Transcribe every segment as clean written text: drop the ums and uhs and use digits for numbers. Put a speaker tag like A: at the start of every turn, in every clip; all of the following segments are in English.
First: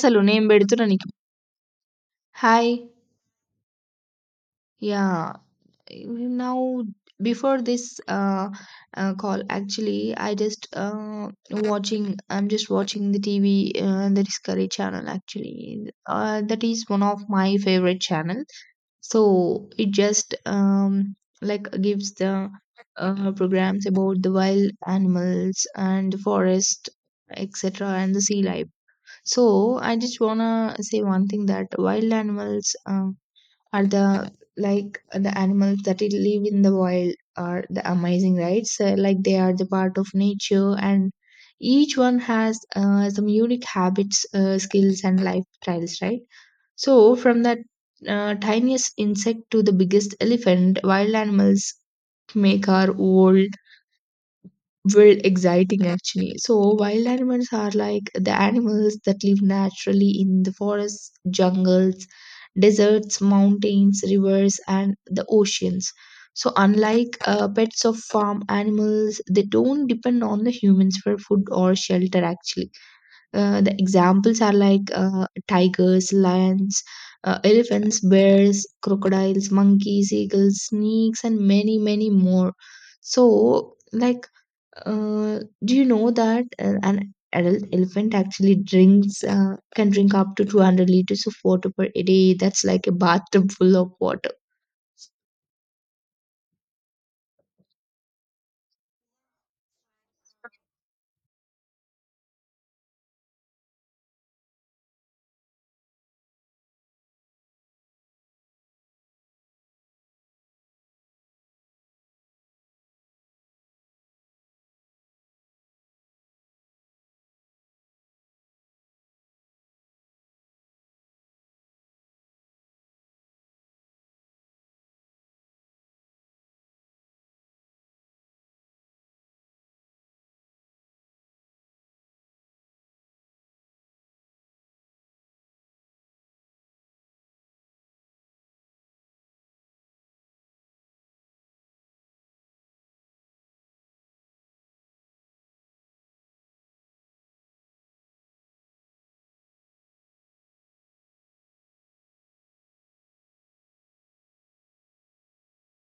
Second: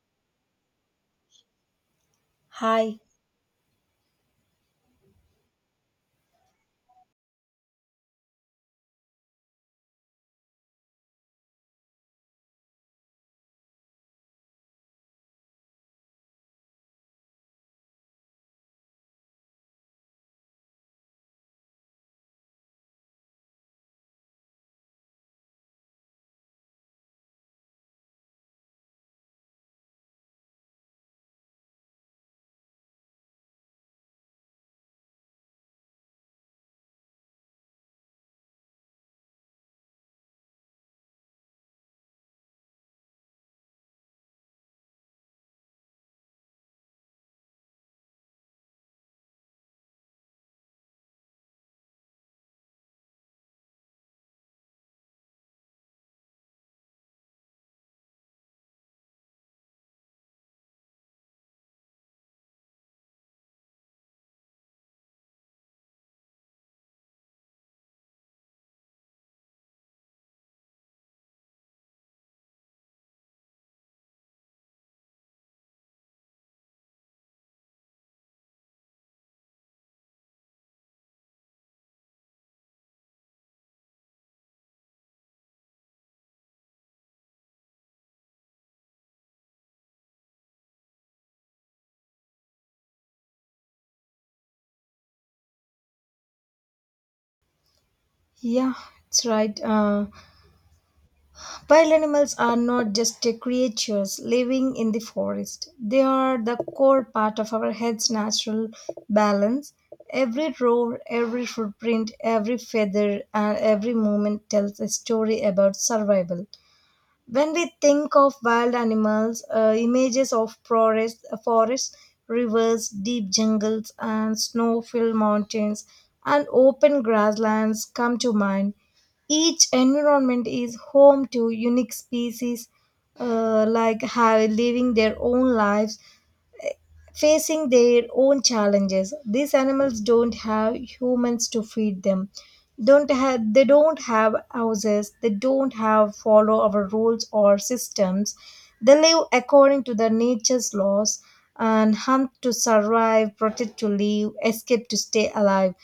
A: Hello, name, where did you come? Hi,
B: Hi.
A: yeah. Now, before this call, actually, I'm just watching the TV. The Discovery Channel, actually, that is one of my favorite channel. So it just like gives the programs about the wild animals and the forest, etc. And the sea life. So I just wanna say one thing that wild animals, are the like the animals that it live in the wild are the amazing, right? So like they are the part of nature, and each one has some unique habits, skills and lifestyles, right? So from that, tiniest insect to the biggest elephant, wild animals make our world were exciting, actually. So wild animals are like the animals that live naturally in the forests, jungles, deserts, mountains, rivers, and the oceans. So unlike pets of farm animals, they don't depend on the humans for food or shelter, actually. The examples are like tigers, lions, elephants, bears, crocodiles, monkeys, eagles, snakes, and many, many more. So like, do you know that an adult elephant actually drinks can drink up to 200 liters of water per day? That's like a bathtub full of water.
B: Yeah, it's right. Wild animals are not just creatures living in the forest. They are the core part of our head's natural balance. Every roar, every footprint, every feather, and every movement tells a story about survival. When we think of wild animals, uh, images of forests, rivers, deep jungles, and snow filled mountains and open grasslands come to mind. Each environment is home to unique species like have living their own lives facing their own challenges. These animals don't have humans to feed them. Don't have, they don't have houses. They don't have follow our rules or systems. They live according to the nature's laws and hunt to survive, protect to live, escape to stay alive.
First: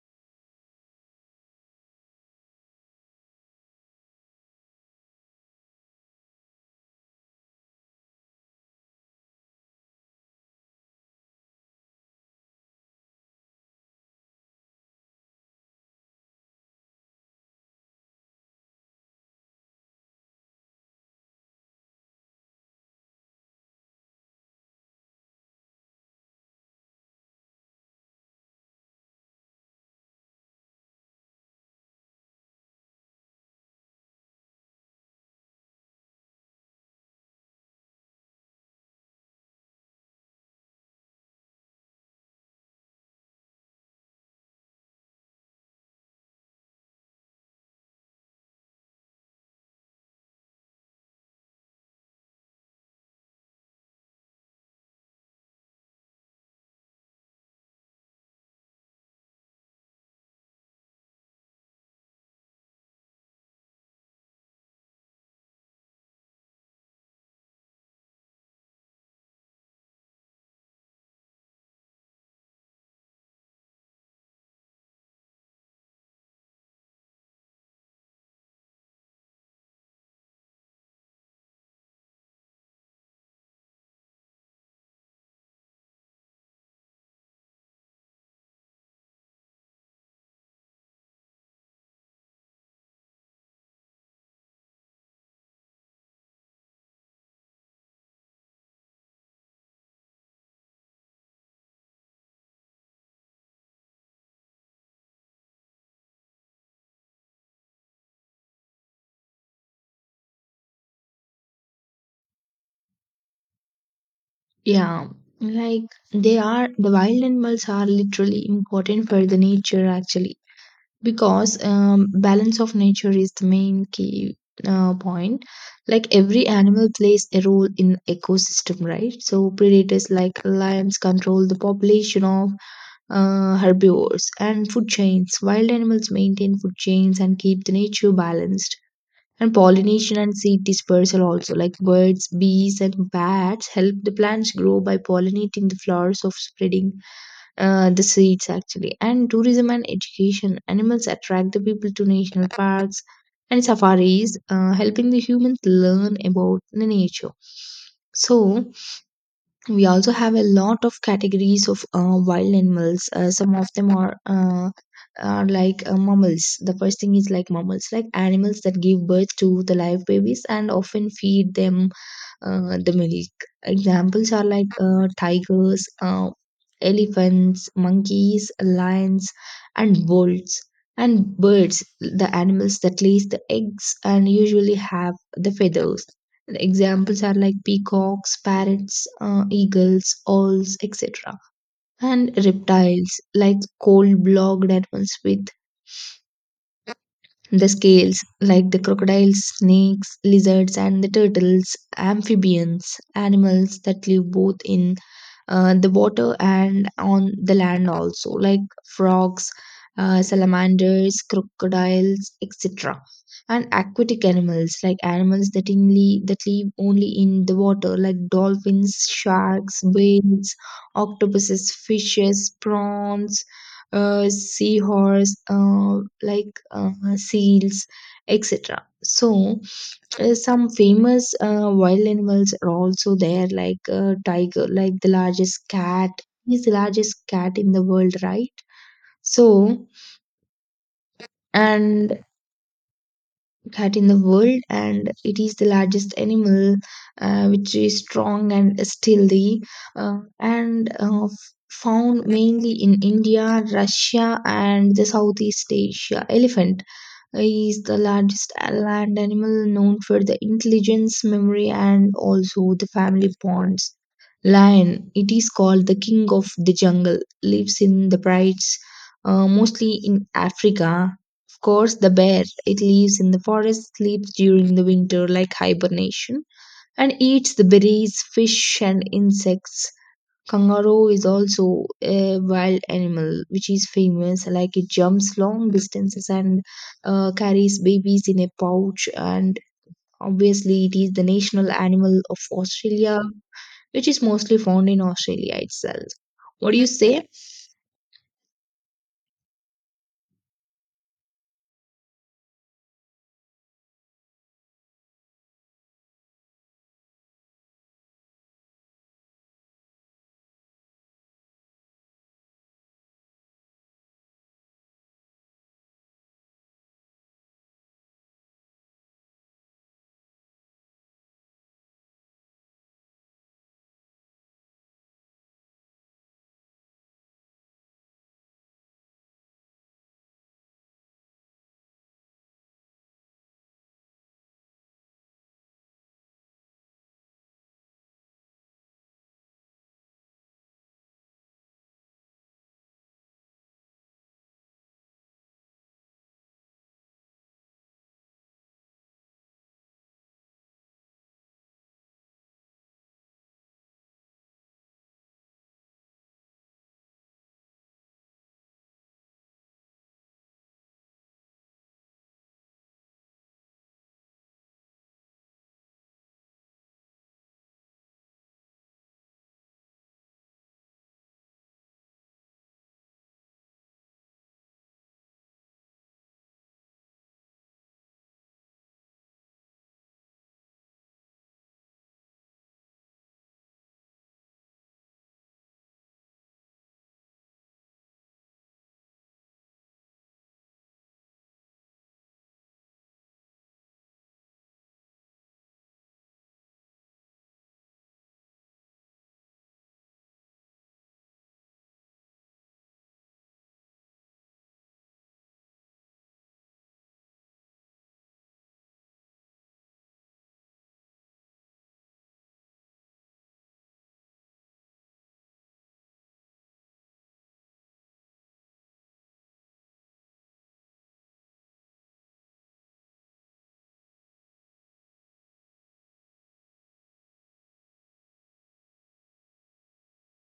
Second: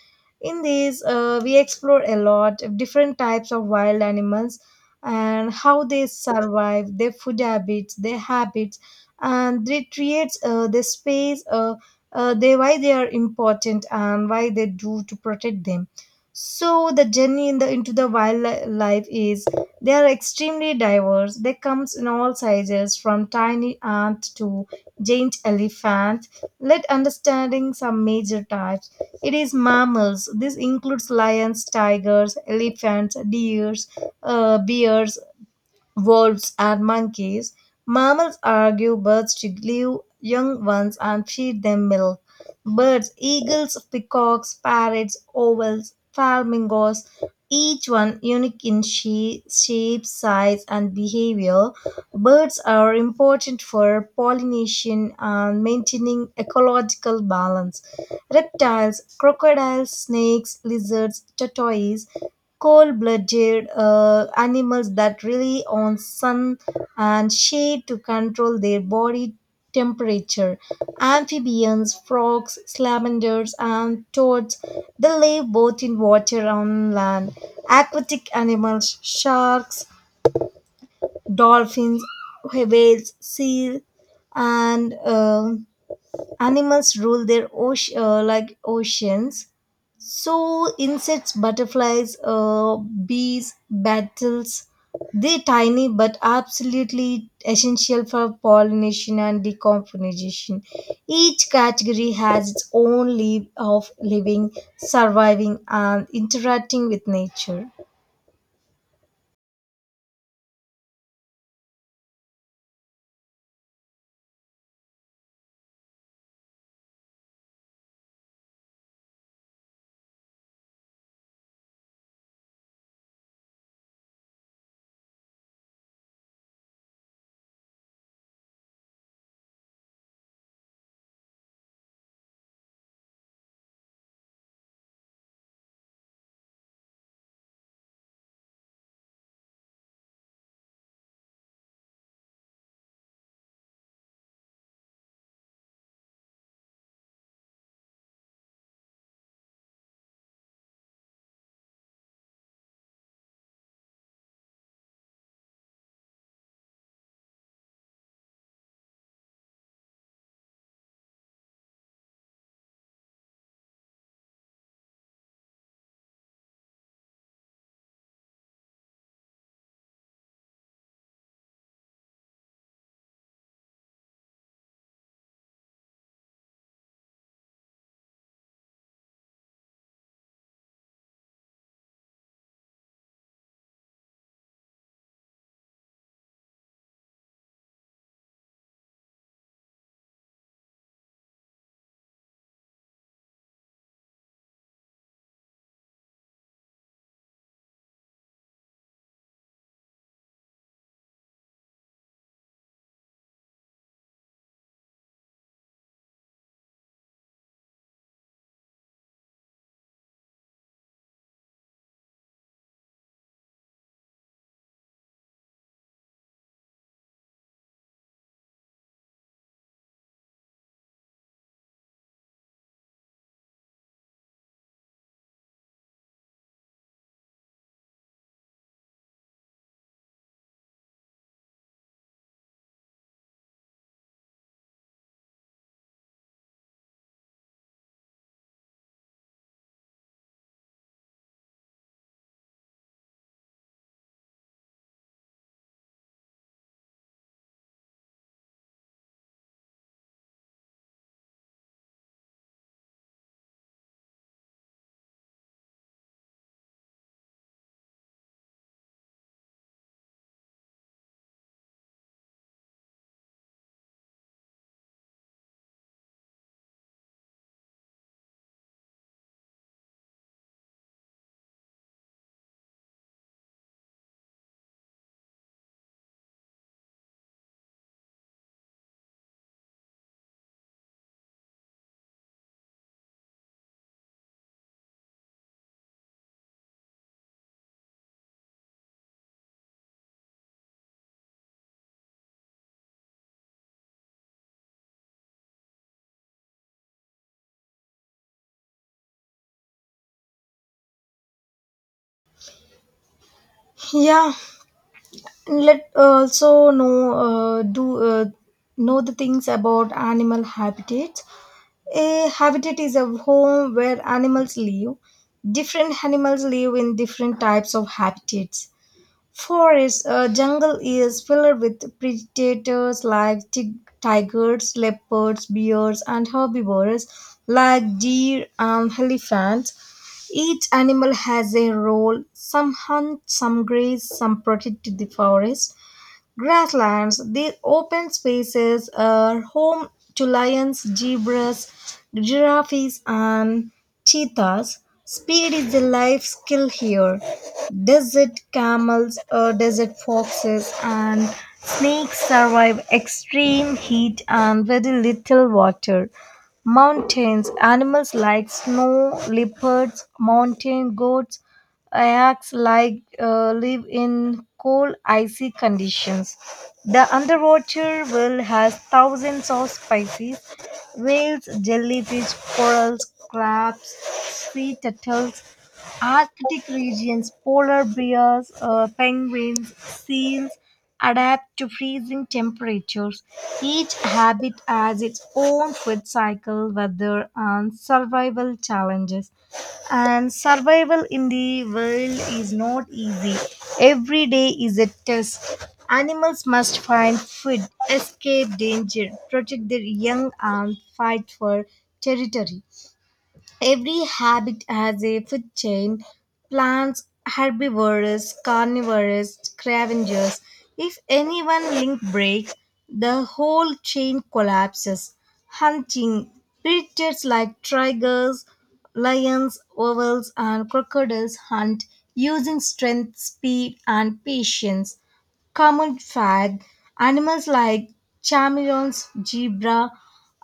B: In these, we explore a lot of different types of wild animals and how they survive, their food habits, their habits, and it creates this space they why they are important and why they do to protect them. So the journey in the into the wildlife is they are extremely diverse. They comes in all sizes, from tiny ant to giant elephant. Let understanding some major types. It is mammals. This includes lions, tigers, elephants, deers, bears, wolves are monkeys. Mammals argue birds to leave young ones and feed them milk. Birds, eagles, peacocks, parrots, owls, flamingos, each one unique in shape, size, and behavior. Birds are important for pollination and maintaining ecological balance. Reptiles, crocodiles, snakes, lizards, tortoises, cold-blooded animals that rely on sun and shade to control their body temperature. Amphibians, frogs, salamanders, and toads, they live both in water and on land. Aquatic animals, sharks, dolphins, whales, seals, and animals rule their ocean, like oceans. So insects, butterflies, bees, beetles, they're tiny but absolutely essential for pollination and decomposition. Each category has its own leave of living, surviving, and interacting with nature.
A: Yeah, like they are the wild animals are literally important for the nature, actually, because balance of nature is the main key point. Like every animal plays a role in ecosystem, right? So predators like lions control the population of herbivores and food chains. Wild animals maintain food chains and keep the nature balanced. And pollination and seed dispersal also, like birds, bees, and bats, help the plants grow by pollinating the flowers of spreading the seeds, actually. And tourism and education, animals attract the people to national parks and safaris, helping the humans learn about the nature. So, we also have a lot of categories of wild animals. Some of them are like mammals. The first thing is like mammals, like animals that give birth to the live babies and often feed them the milk. Examples are like tigers, elephants, monkeys, lions, and wolves, and birds, the animals that lays the eggs and usually have the feathers. The examples are like peacocks, parrots, eagles, owls, etc. And reptiles like cold blooded animals with the scales, like the crocodiles, snakes, lizards, and the turtles, amphibians, animals that live both in the water and on the land also, like frogs, salamanders, crocodiles, etc. And aquatic animals like animals that only that live only in the water, like dolphins, sharks, whales, octopuses, fishes, prawns, seahorse, seals, etc. So some famous wild animals are also there, like tiger, like the largest cat. He's the largest cat in the world, right? So and cat in the world, and it is the largest animal, which is strong and stealthy, uh, and uh, f- found mainly in India, Russia, and the Southeast Asia. Elephant is the largest land animal, known for the intelligence, memory, and also the family bonds. Lion, it is called the king of the jungle, lives in the brights, mostly in Africa. Course, the bear. It lives in the forest, sleeps during the winter like hibernation, and eats the berries, fish, and insects. Kangaroo is also a wild animal which is famous, like it jumps long distances and carries babies in a pouch. And obviously, it is the national animal of Australia, which is mostly found in Australia itself. What do you say?
B: Yeah, let also know do know the things about animal habitats. A habitat is a home where animals live. Different animals live in different types of habitats. Forest, a jungle is filled with predators like tigers, leopards, bears, and herbivores like deer and elephants. Each animal has a role. Some hunt, some graze, some protect the forest. Grasslands, these open spaces are home to lions, zebras, giraffes, and cheetahs. Speed is a life skill here. Desert camels, desert foxes, and snakes survive extreme heat and very little water. Mountains animals like snow leopards, mountain goats, yaks like live in cold icy conditions. The underwater world has thousands of species: whales, jellyfish, corals, crabs, sea turtles, Arctic regions, polar bears, penguins, seals, adapt to freezing temperatures. Each habit has its own food cycle, weather, and survival challenges. And survival in the world is not easy. Every day is a test. Animals must find food, escape danger, protect their young, and fight for territory. Every habit has a food chain. Plants, herbivores, carnivores, scavengers. If any one link breaks, the whole chain collapses. Hunting predators like tigers, lions, wolves, and crocodiles hunt using strength, speed, and patience. Common fag animals like chameleons, zebra,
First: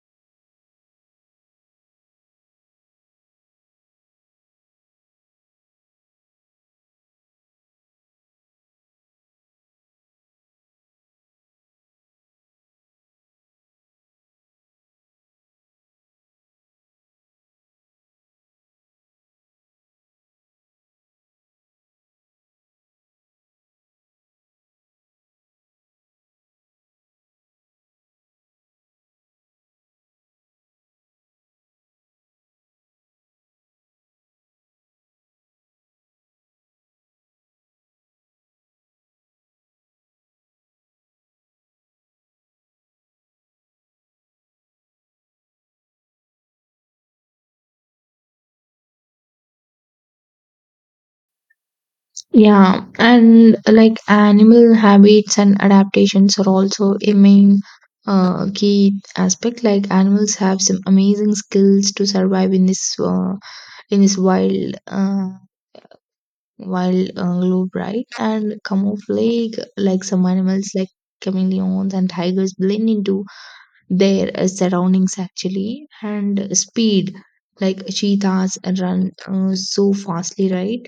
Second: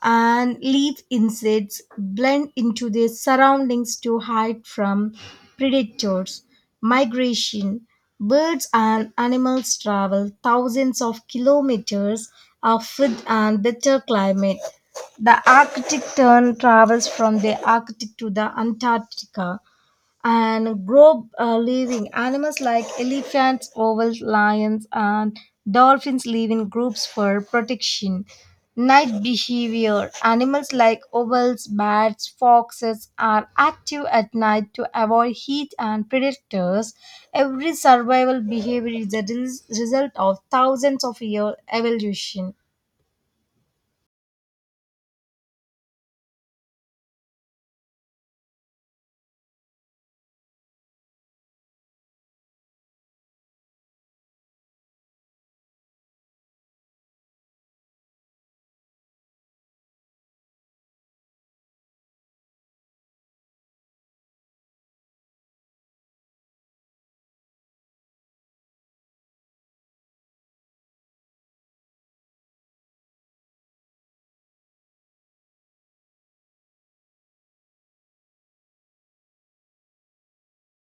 B: and leaf insects blend into their surroundings to hide from predators. Migration birds and animals travel thousands of kilometers of food and better climate. The Arctic tern travels from the Arctic to the Antarctica and grow living animals like elephants, owl lions, and dolphins live in groups for protection. Night behavior animals like owls, bats, foxes are active at night to avoid heat and predators. Every survival behavior is a result of thousands of year evolution.
A: Yeah, and like animal habits and adaptations are also a main key aspect. Like animals have some amazing skills to survive in this wild globe, right? And camouflage, like some animals like chameleons and tigers, blend into their surroundings, actually. And speed, like cheetahs run so fastly, right?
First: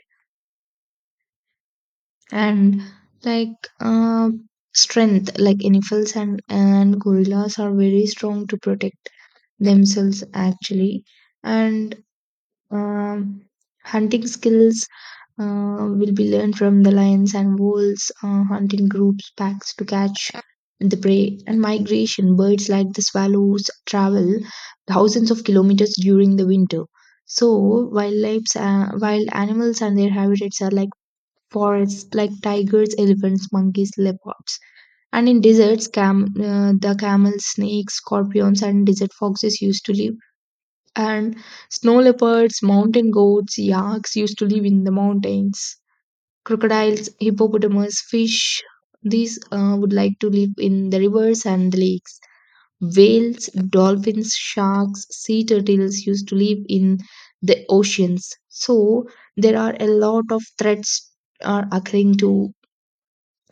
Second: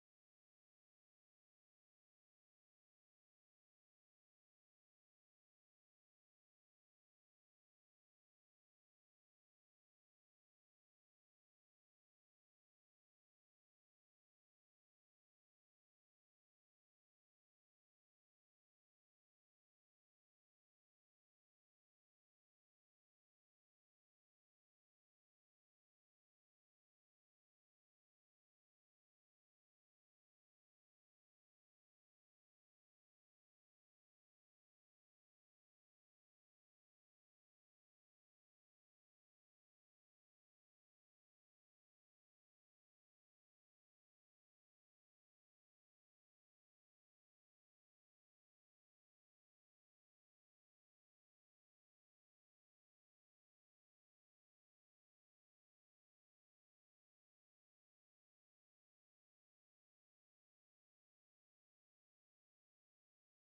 A: And like, strength, like elephants and gorillas are very strong to protect themselves, actually. And um, hunting skills will be learned from the lions and wolves, hunting groups packs to catch the prey. And migration birds, like the swallows, travel thousands of kilometers during the winter. So wild animals and their habitats are like forests, like tigers, elephants, monkeys, leopards. And in deserts, the camels, snakes, scorpions, and desert foxes used to live. And snow leopards, mountain goats, yaks used to live in the mountains. Crocodiles, hippopotamus, fish, these would like to live in the rivers and the lakes. Whales, dolphins, sharks, sea turtles used to live in the oceans. So, there are a lot of threats are occurring to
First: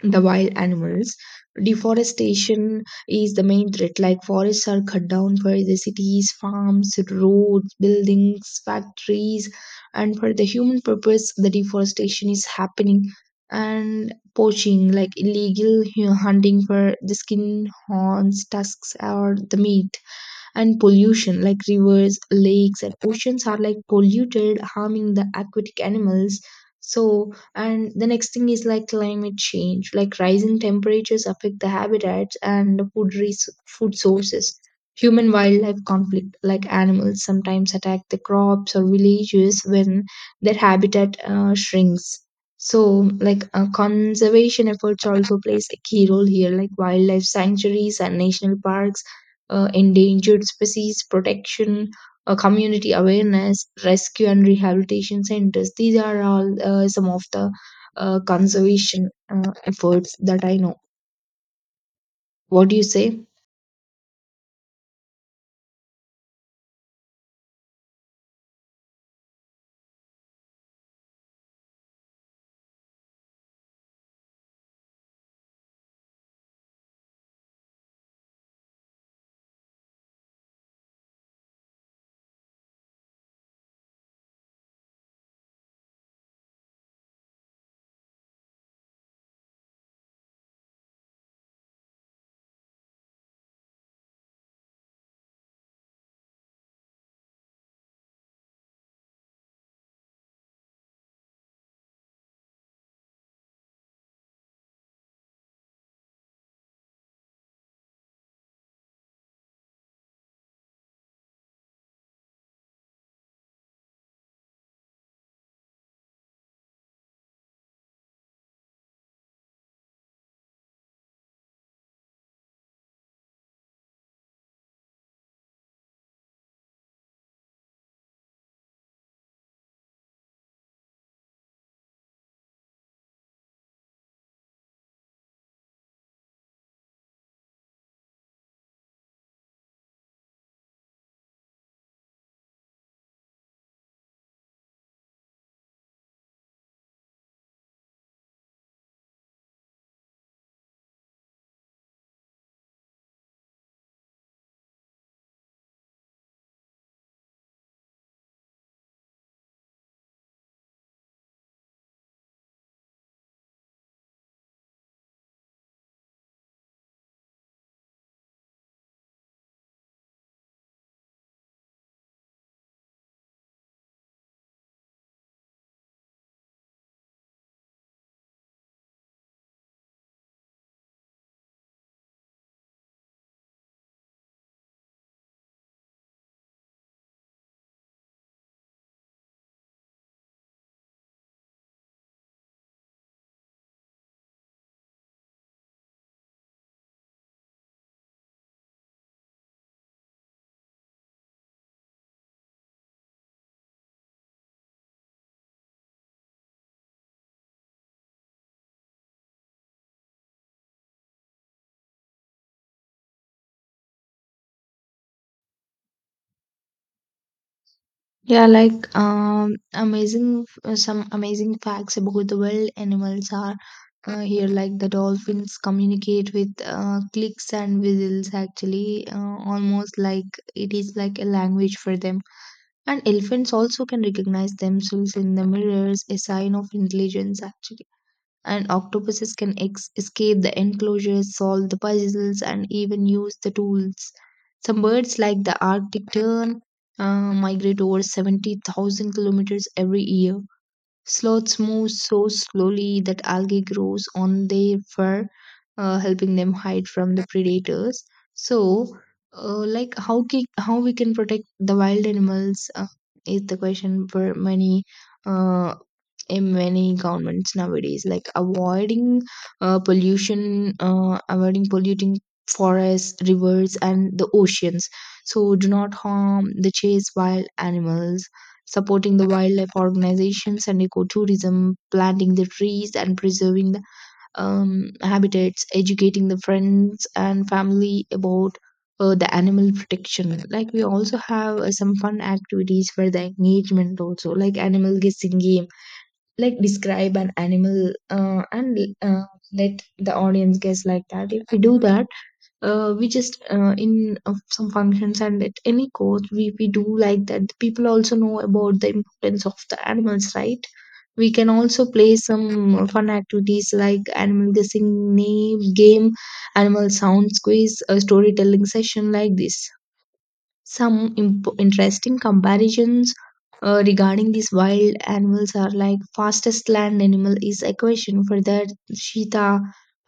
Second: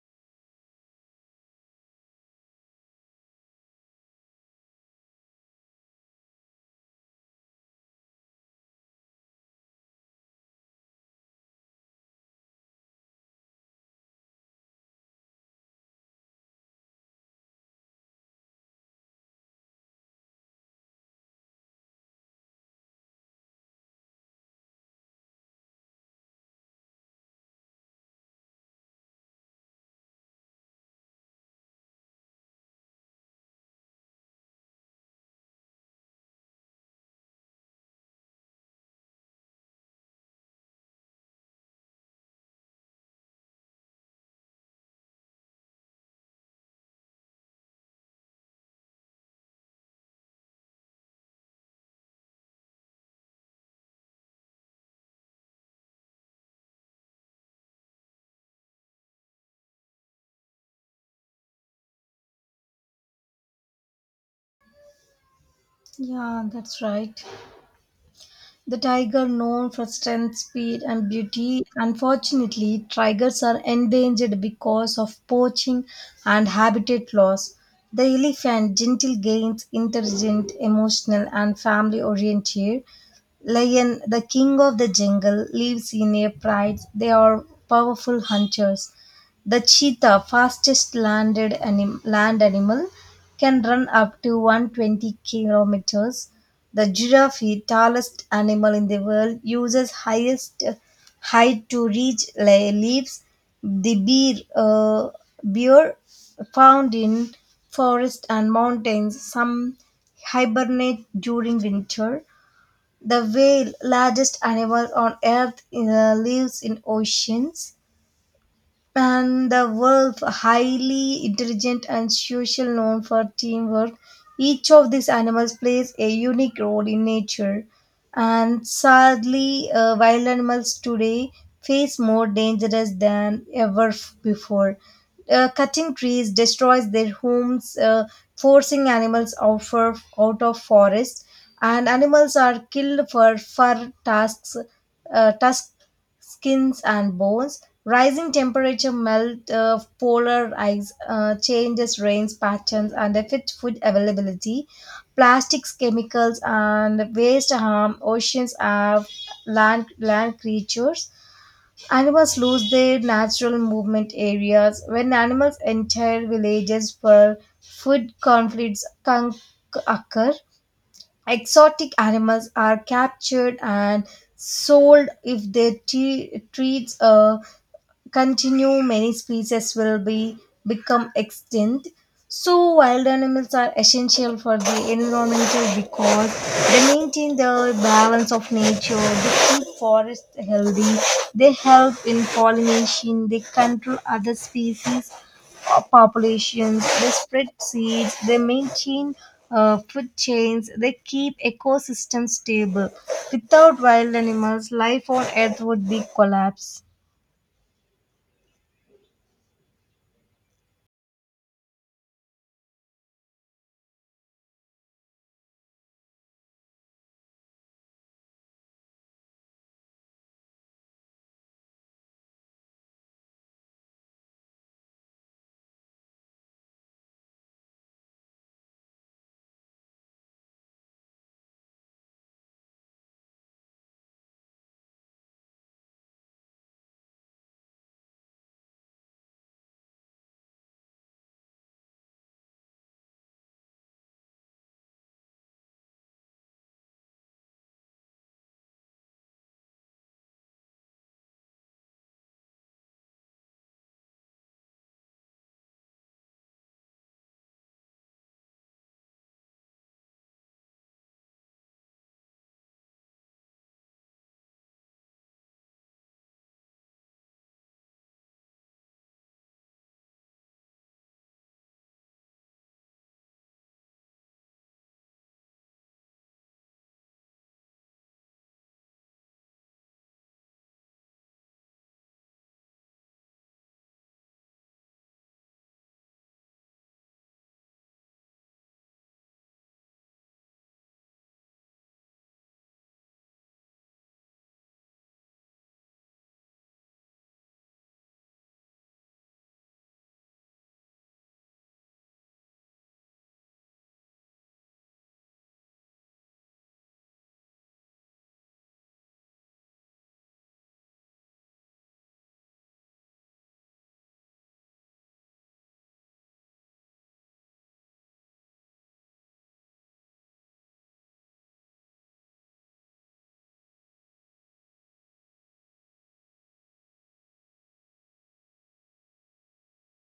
A: the wild animals. Deforestation is the main threat. Like forests are cut down for the cities, farms, roads, buildings, factories, and for the human purpose, the deforestation is happening. And poaching, like illegal hunting for the skin, horns, tusks, or the meat. And pollution, like rivers, lakes, and oceans are like polluted, harming the aquatic animals. So, and the next thing is like climate change, like rising temperatures affect the habitats and the food sources. Human wildlife conflict, like animals sometimes attack the crops or villages when their habitat shrinks. So, like, conservation efforts also plays a key role here, like wildlife sanctuaries and national parks, endangered species protection, community awareness, rescue and rehabilitation centers. These are all some of the conservation efforts that I know. What do you say?
B: Yeah, that's right. The tiger, known for strength, speed, and beauty, unfortunately, tigers are endangered because of poaching and habitat loss. The elephant, gentle, gains intelligent, emotional, and family oriented. Lion, the king of the jungle, lives in a pride. They are powerful hunters. The cheetah, fastest land animal, can run up to 120 kilometers. The giraffe, tallest animal in the world, uses highest height to reach leaves. The bear, bear found in forests and mountains, some hibernate during winter. The whale, largest animal on earth, lives in oceans. And the wolf, highly intelligent and social, known for teamwork. Each of these animals plays a unique role in nature. And sadly, wild animals today face more dangers than ever before. Cutting trees destroys their homes, forcing animals out, for, out of forests. And animals are killed for fur tasks, tusk, skins, and bones. Rising temperature melt polar ice, changes rains patterns, and affect food availability. Plastics, chemicals, and waste harm oceans and land creatures. Animals lose their natural movement areas. When animals enter villages for food, conflicts can occur. Exotic animals are captured and sold. If their treats continue, many species will be become extinct. So wild animals are essential for the environmental because they maintain the balance of nature, they keep forests healthy, they help in pollination, they control other species populations, they spread seeds, they maintain food chains, they keep ecosystems stable. Without wild animals, life on earth would be collapse.
A: Yeah, like amazing some amazing facts about the wild animals are here. Like the dolphins communicate with clicks and whistles. Actually, almost like it is like a language for them. And elephants also can recognize themselves in the mirrors, a sign of intelligence, actually. And octopuses can escape the enclosures, solve the puzzles, and even use the tools. Some birds, like the Arctic tern, migrate over 70,000 kilometers every year. Sloths move so slowly that algae grows on their fur, helping them hide from the predators. So, how we can protect the wild animals is the question for uh, many governments nowadays. Like avoiding avoiding polluting forests, rivers, and the oceans. So do not harm the chase wild animals, supporting the wildlife organizations and ecotourism, planting the trees and preserving the habitats, educating the friends and family about the animal protection. Like we also have some fun activities for the engagement also, like animal guessing game, like describe an animal and let the audience guess, like that. If we do that, we just in some functions, and at any course, we do like that, people also know about the importance of the animals, right? We can also play some fun activities like animal guessing name game, animal sound quiz, a storytelling session like this. Some interesting comparisons regarding these wild animals are like fastest land animal is equation for the cheetah,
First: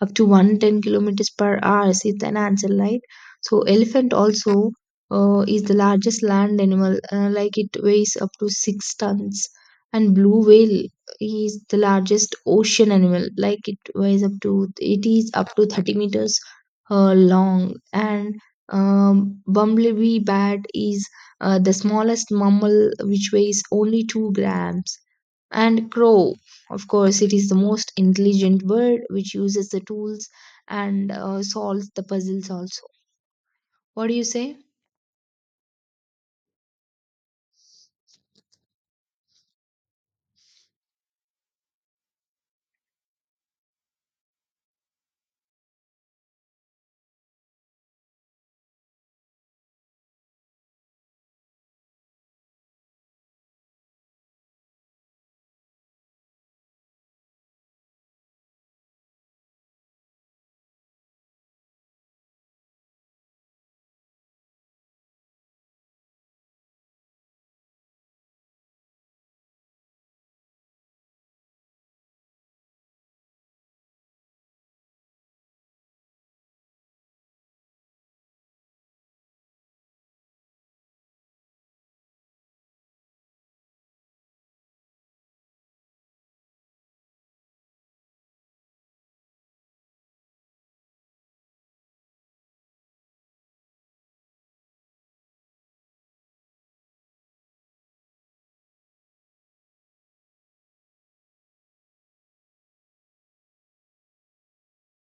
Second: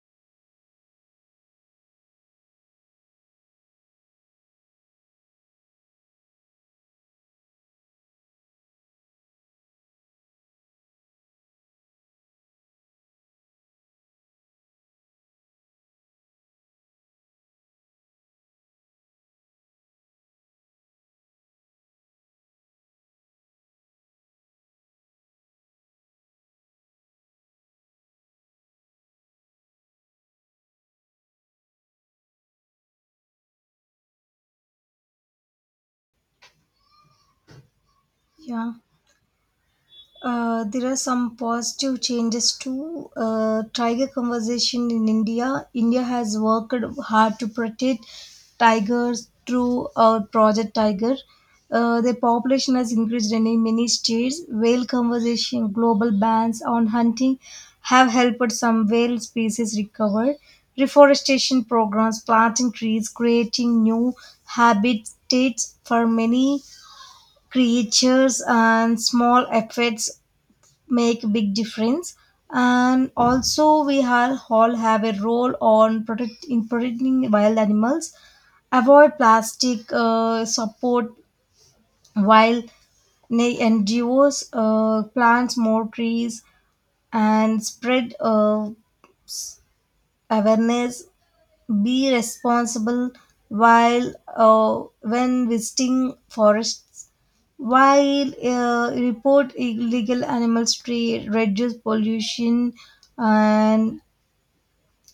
A: up to 110 kilometers per hour is an answer, right? So elephant also is the largest land animal, like it weighs up to 6 tons. And blue whale is the largest ocean animal, like it weighs up to, it is up to 30 meters long. And bumblebee bat is the smallest mammal which weighs only 2 grams. And crow, of course, it is the most intelligent bird, which uses the tools and solves the puzzles also. What do you say?
B: Yeah. There are some positive changes too. Tiger conservation in India. India has worked hard to protect tigers through our Project Tiger. Their population has increased in many states. Whale conservation, global bans on hunting have helped some whale species recover. Reforestation programs, planting trees, creating new habitats for many creatures, and small efforts make big difference. And also we all have a role on in protecting wild animals. Avoid plastic, support wild na- NGOs, plants more trees, and spread awareness. Be responsible while when visiting forests, while report illegal animals trade, reduce pollution, and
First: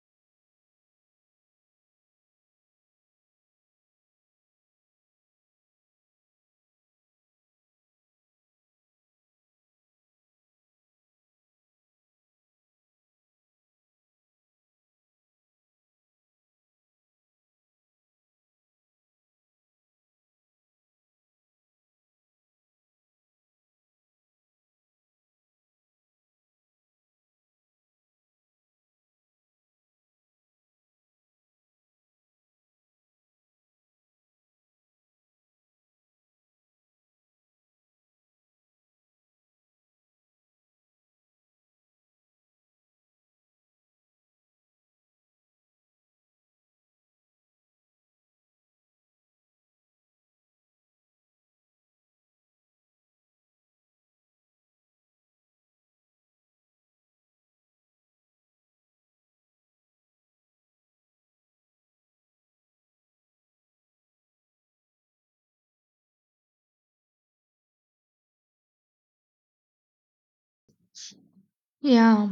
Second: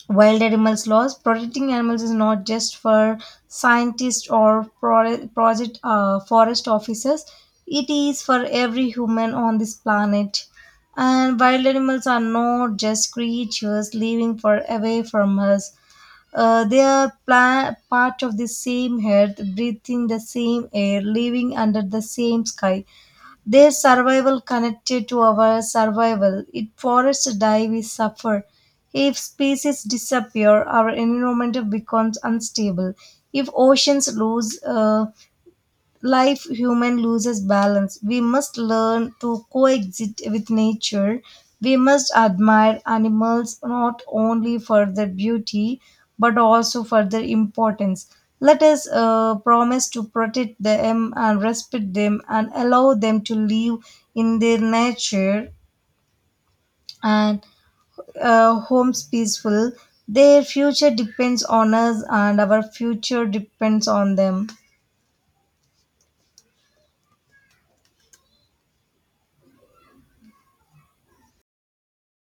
B: wild animals laws. Protecting animals is not just for scientists or pro- project forest officers. It is for every human on this planet. And wild animals are not just creatures living far away from us. They are part of the same earth, breathing the same air, living under the same sky. Their survival connected to our survival. If forests die, we suffer. If species disappear, our environment becomes unstable. If oceans lose life, human loses balance. We must learn to coexist with nature. We must admire animals not only for their beauty but also for their importance. Let us promise to protect them and respect them and allow them to live in their nature and homes peaceful. Their future depends on us and our future depends on them.
A: Yeah,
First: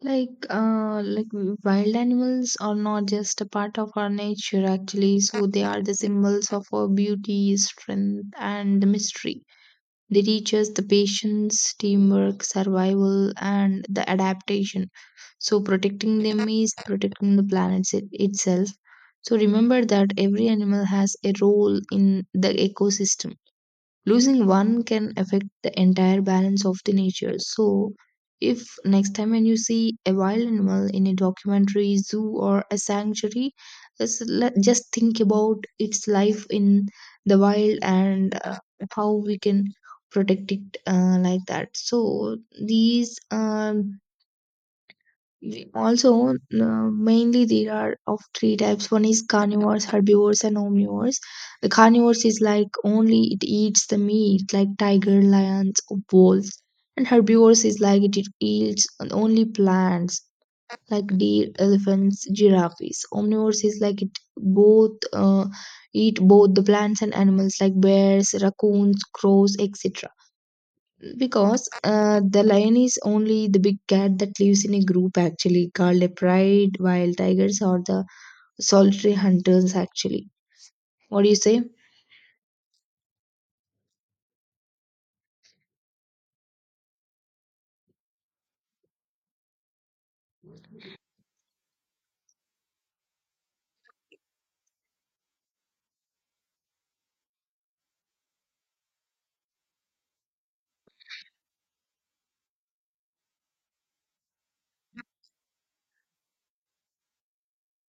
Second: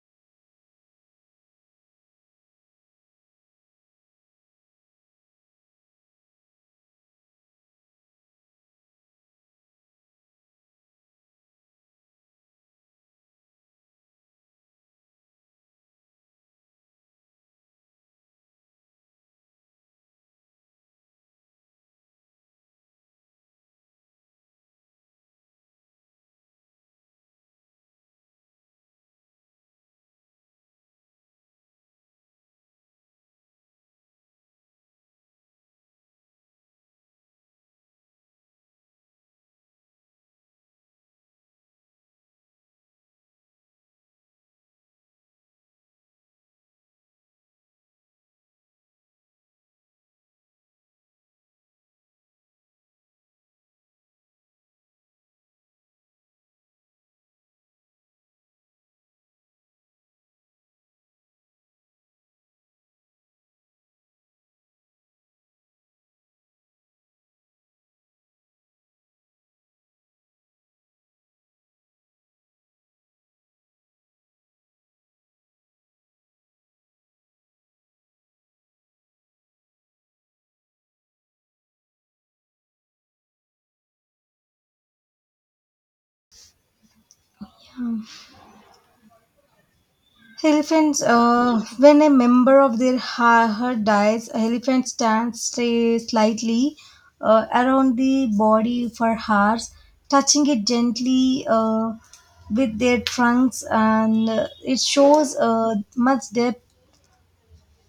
A: like wild animals are not just a part of our nature, actually, so they are the symbols of our beauty, strength, and the mystery. They teach us the patience, teamwork, survival, and the adaptation. So, protecting them is protecting the planet itself. So, remember that every animal has a role in the ecosystem. Losing one can affect the entire balance of the nature. So, if next time when you see a wild animal in a documentary, zoo, or a sanctuary, just think about its life in the wild, and how we can protect it, like that. So, these um Also, mainly there are of three types. One is carnivores, herbivores, and omnivores. The carnivores is like only it eats the meat, like tiger, lions, or wolves. And herbivores is like it eats only plants, like deer, elephants, giraffes. Omnivores is like it both eat both the plants and animals, like bears, raccoons, crows, etc. Because the lion is only the big cat that lives in a group actually called a pride, while tigers are the solitary hunters actually. What do you say?
B: Elephants, when a member of their herd dies, elephants stand stay slightly around the body for hours, touching it gently with their trunks, and it shows much depth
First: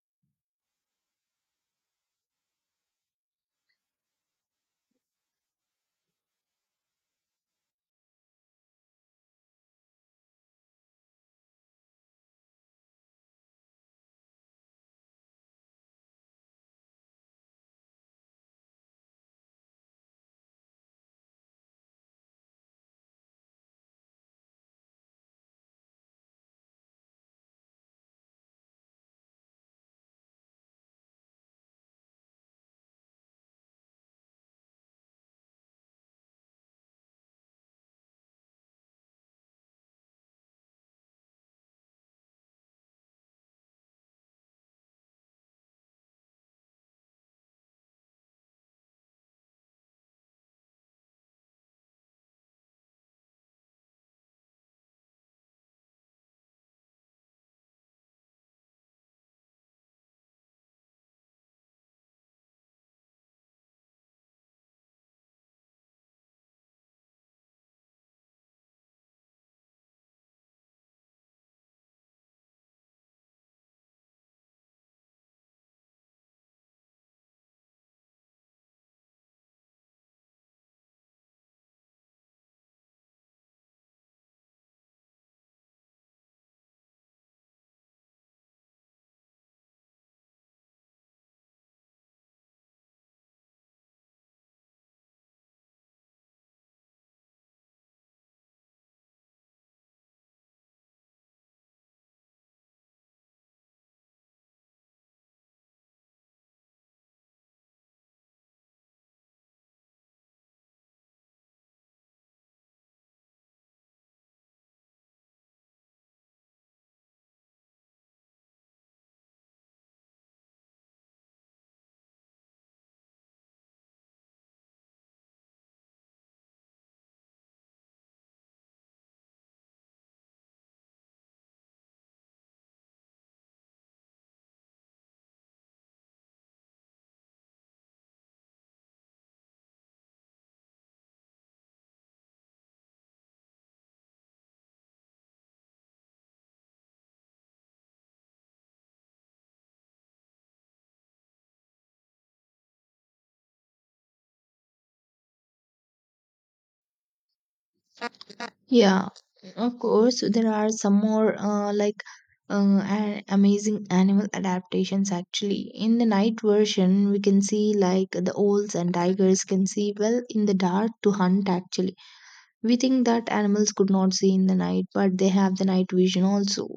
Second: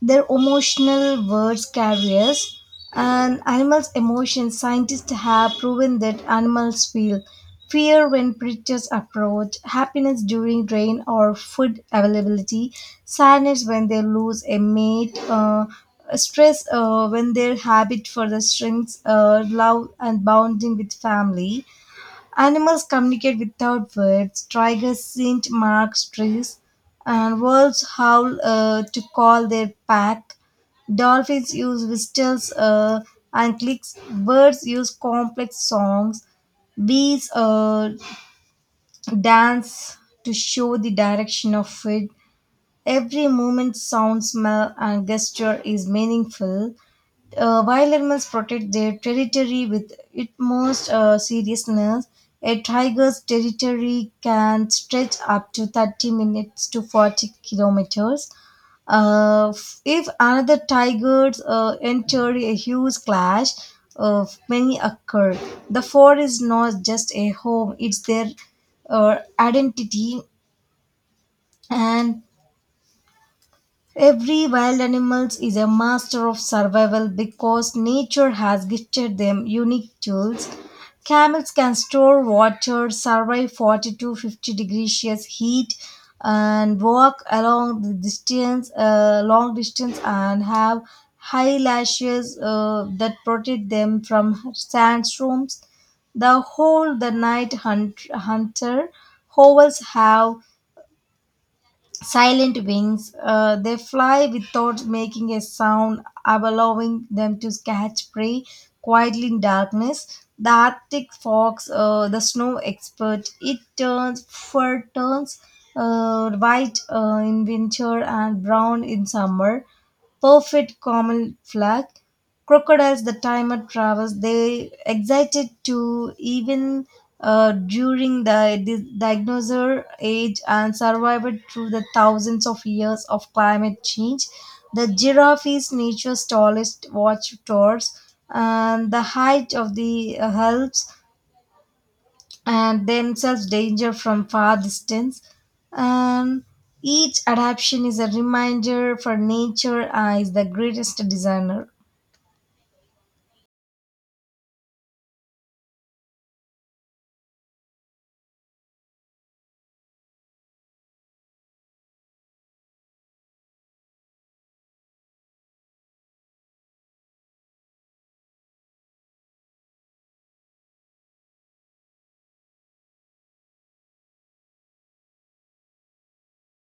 B: their emotional words carriers and animals' emotions. Scientists have proven that animals feel fear when predators approach, happiness during rain or food availability, sadness when they lose a mate, stress when their habit for the strengths, love, and bonding with family. Animals communicate without words. Tigers scent mark trees, and wolves howl to call their pack. Dolphins use whistles and clicks. Birds use complex songs. Bees dance to show the direction of food. Every movement, sound, smell, and gesture is meaningful. While animals protect their territory with utmost seriousness, a tiger's territory can stretch up to 30 minutes to 40 kilometers. If another tiger enter a huge clash, many occur. The fort is not just a home; it's their identity, and every wild animals is a master of survival because nature has gifted them unique tools. Camels can store water, survive 40 to 50 degrees Celsius heat, and walk along the distance, long distance, and have high lashes that protect them from sandstorms. The whole the hunter owls have silent wings. They fly without making a sound, allowing them to catch prey quietly in darkness. The Arctic fox, the snow expert, it turns white in winter and brown in summer, perfect common flag. Crocodiles, the timer travels, they excited to even during the dinosaur age and survived through the thousands of years of climate change. The giraffe is nature's tallest watch towers, and the height of the Alps and themselves danger from far distance. And each adaptation is a reminder for nature is the greatest designer.
A: Yeah, of course there are some more, like amazing animal adaptations actually. In the night version, we can see like the owls and tigers can see well in the dark to hunt actually. We think that animals could not see in the night, but they have the night vision also.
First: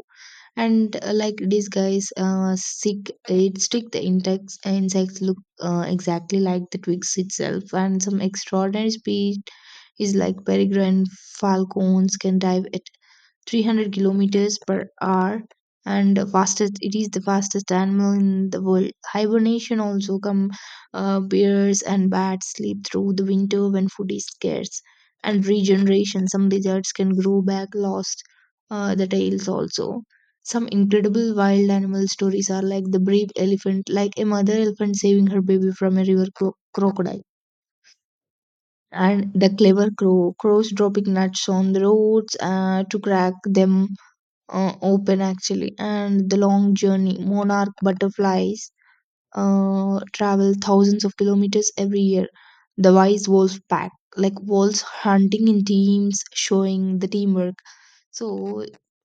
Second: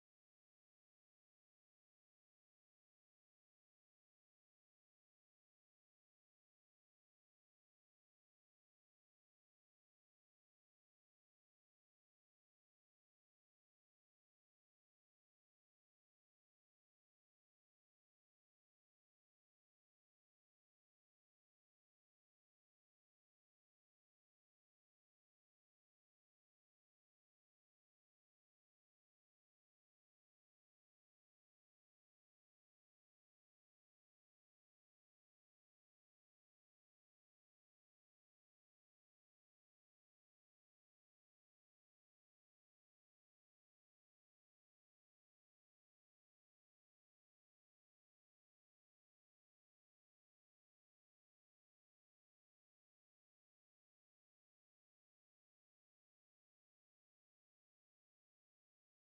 A: And like these guys, seek it stick the insects look exactly like the twigs itself. And some extraordinary speed is like peregrine falcons can dive at 300 kilometers per hour, and the fastest, it is the fastest animal in the world. Hibernation also come, bears and bats sleep through the winter when food is scarce. And regeneration, some lizards can grow back lost, the tails also. Some incredible wild animal stories are like the brave elephant, like a mother elephant saving her baby from a river crocodile, and the clever crows dropping nuts on the roads to crack them open actually. And the long journey, monarch butterflies travel thousands of kilometers every year. The wise wolf pack, like wolves hunting in teams, showing the teamwork. So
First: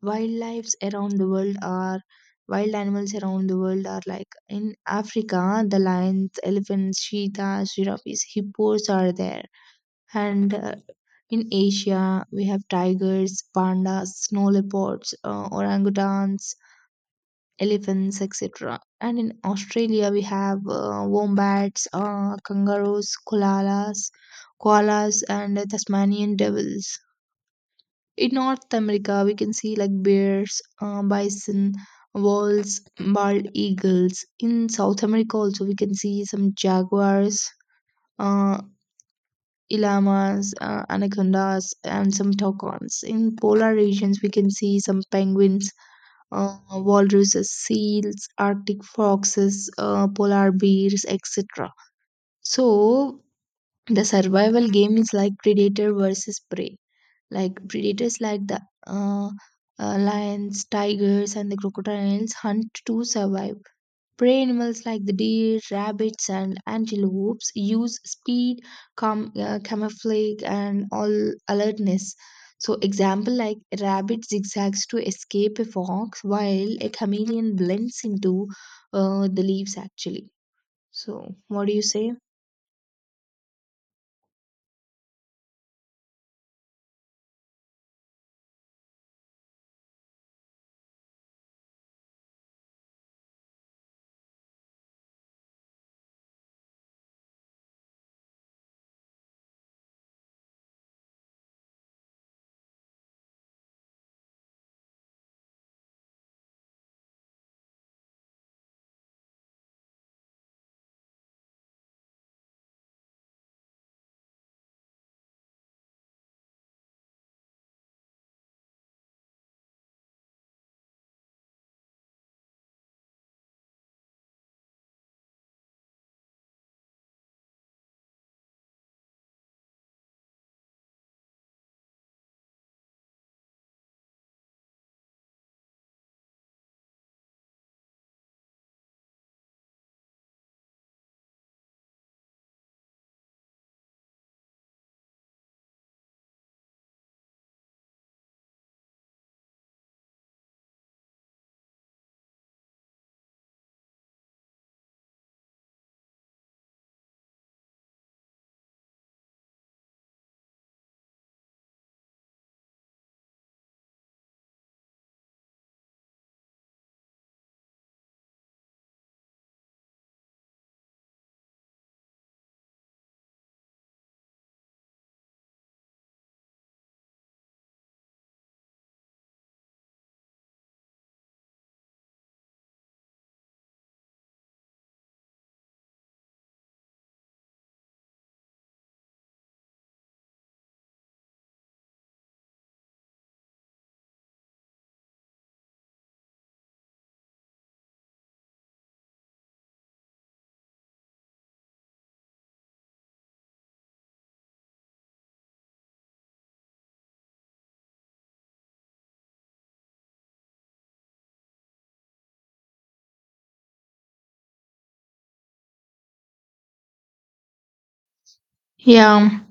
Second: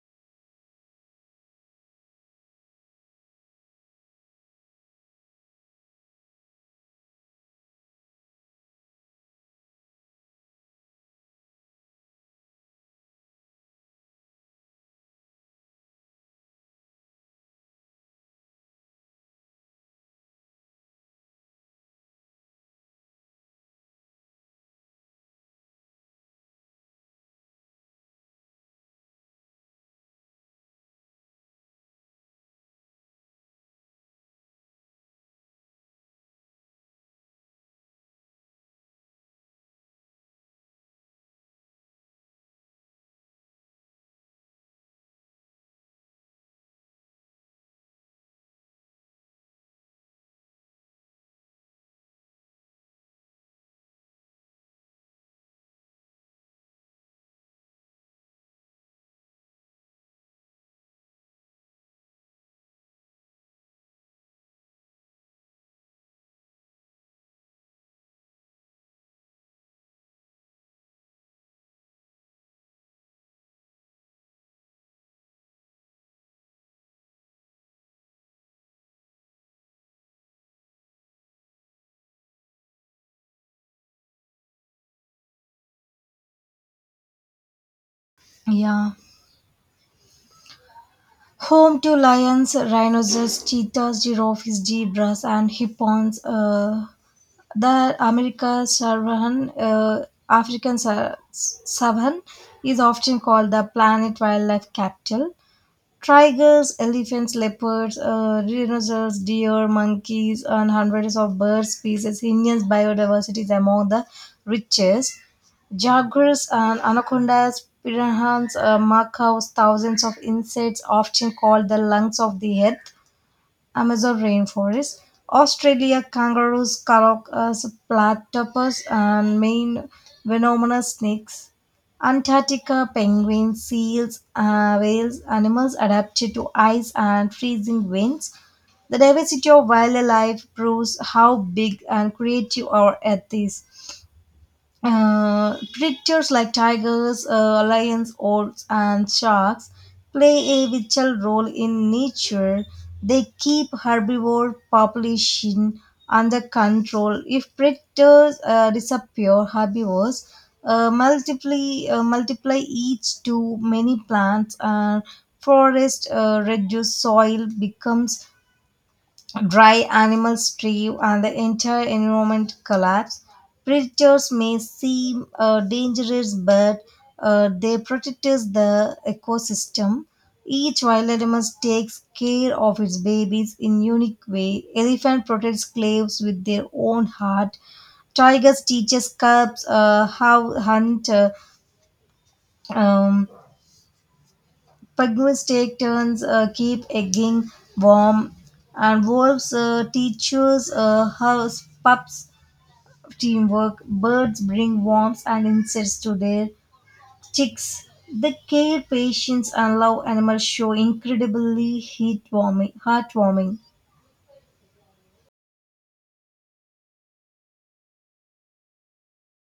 A: wildlife around the world are wild animals around the world are like, in Africa, the lions, elephants, cheetahs, giraffes, hippos are there. And in Asia, we have tigers, pandas, snow leopards, orangutans, elephants, etc. And in Australia, we have wombats, kangaroos, koalas, and Tasmanian devils. In North America, we can see like bears, bison, wolves, bald eagles. In South America, also we can see some jaguars, uh, llamas, anacondas, and some toucans. In polar regions, we can see some penguins, walruses, seals, arctic foxes, polar bears, etc. So the survival game is like predator versus prey. Like predators, like the uh, lions, tigers, and the crocodiles, hunt to survive. Prey animals like the deer, rabbits, and antelopes use speed, camouflage, and all alertness. So, example, like a rabbit zigzags to escape a fox, while a chameleon blends into the leaves actually. So what do you say?
B: Yeah. Home to lions, rhinos, cheetahs, giraffes, zebras, and hippos. The America savan, African savan, is often called the planet wildlife capital. Tigers, elephants, leopards, rhinos, deer, monkeys, and hundreds of bird species. India's biodiversity is among the richest. Jaguars and anacondas, piranhas, macaws, thousands of insects, often called the lungs of the earth. Amazon rainforest, Australia kangaroos, caracas, platypus, and main venomous snakes, Antarctica penguins, seals, whales, animals adapted to ice and freezing winds. The diversity of wildlife proves how big and creative our earth is. Predators like tigers, lions, orcs, and sharks play a vital role in nature. They keep herbivore population under control. If predators disappear, herbivores multiply each to many plants and forest reduce, soil becomes dry, animals starve, and the entire environment collapse. Predators may seem dangerous, but they protect the ecosystem. Each wild animal takes care of its babies in unique way. Elephant protects slaves with their own heart. Tigers teaches cubs how hunt. Um, Penguins take turns keep egging warm, and wolves teaches house pups teamwork. Birds bring worms and insects to their chicks. The care, patience, and love animals show incredibly heartwarming.
A: Yeah,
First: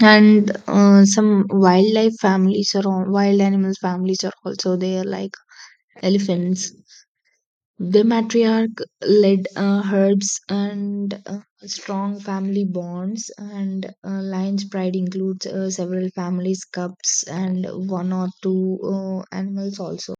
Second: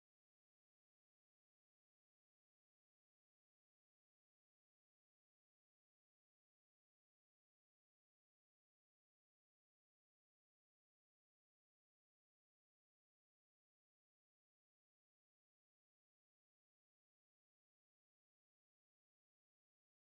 A: and some wild animals families are also there, like elephants. The matriarch led herbs and strong family bonds, and Lion's Pride includes several families, cups, and one or two animals also.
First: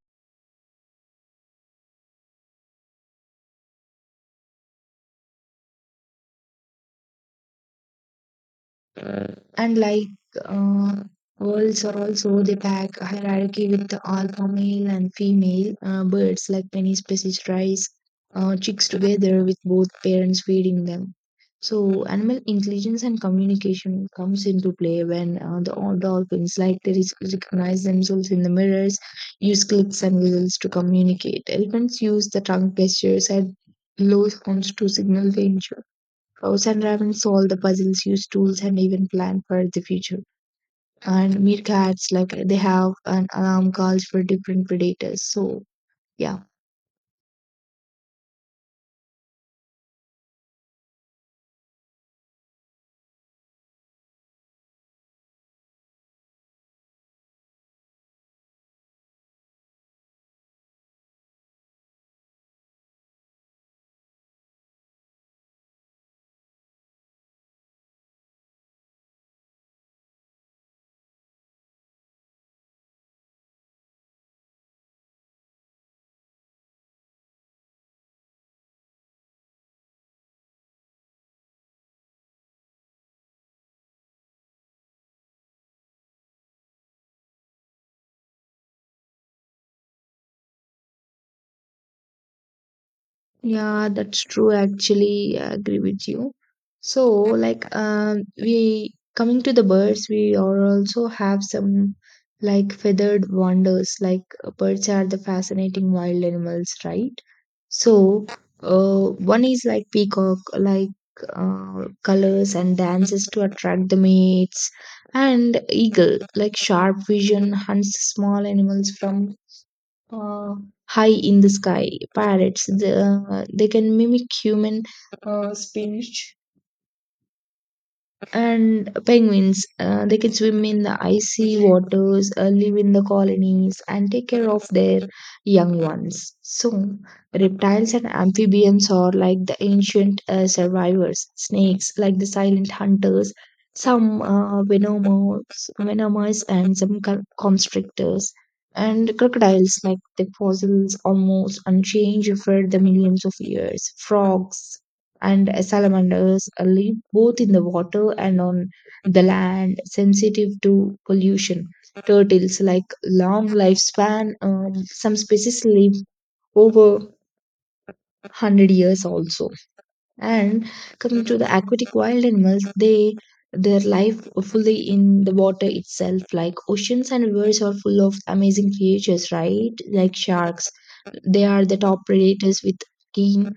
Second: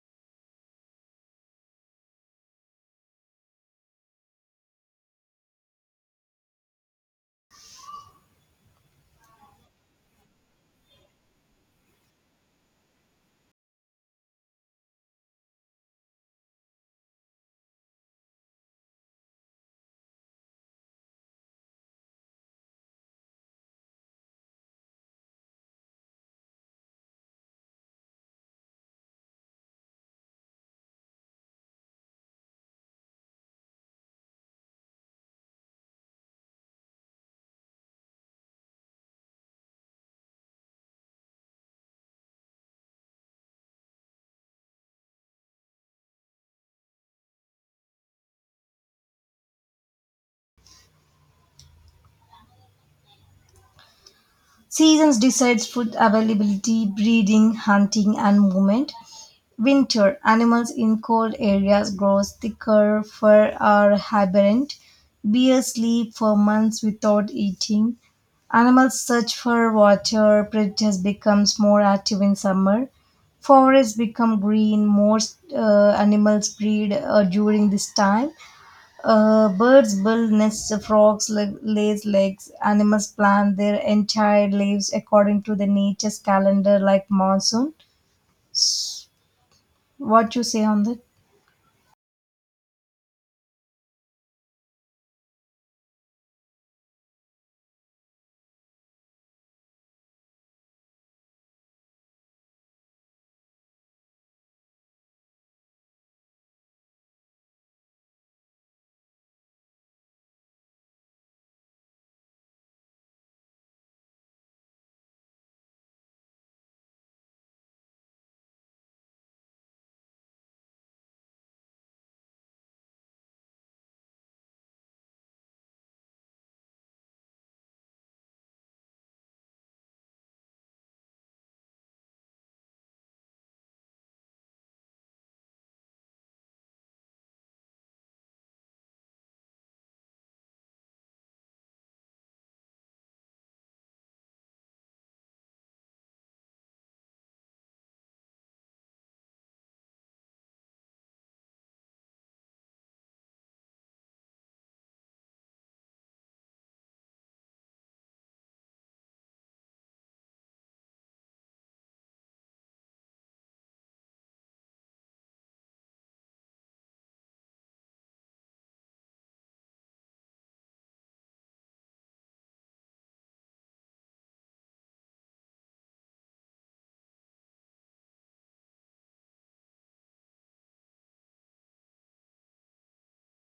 A: And like uh, owls are also, they pack a hierarchy with the alpha male and female birds. Like many species raise chicks together with both parents feeding them. So animal intelligence and communication comes into play when the old dolphins, like they recognize themselves in the mirrors, use clicks and whistles to communicate. Elephants use the tongue gestures and low sounds to signal danger. Cows and ravens solve the puzzles, use tools, and even plan for the future. And meerkats, like they have an alarm calls for different predators. So yeah.
B: Seasons decides food availability, breeding, hunting, and movement. Winter animals in cold areas grow thicker, fur are hibernate. Bears sleep for months without eating. Animals search for water. Predators becomes more active in summer. Forests become green. Most animals breed during this time. Birds build nests. Frogs lays eggs. Animals plant their entire lives according to the nature's calendar, like monsoon. What you say on that?
A: Yeah, that's true. Actually, I agree with you. So, like, we coming to the birds, we are also have some like feathered wonders. Like, birds are the fascinating wild animals, right? So, one is like peacock, like colors and dances to attract the mates, and eagle, like sharp vision, hunts small animals from uh, high in the sky. Parrots, the, they can mimic human speech. And penguins, they can swim in the icy waters, live in the colonies, and take care of their young ones. So reptiles and amphibians are like the ancient survivors. Snakes like the silent hunters, some venomous and some constrictors, and crocodiles like the fossils, almost unchanged for the millions of years. Frogs and salamanders live both in the water and on the land, sensitive to pollution. Turtles, like long lifespan, some species live over 100 years also. And coming to the aquatic wild animals, they their life fully in the water itself. Like oceans and rivers are full of amazing creatures, right? Like sharks, they are the top predators with keen,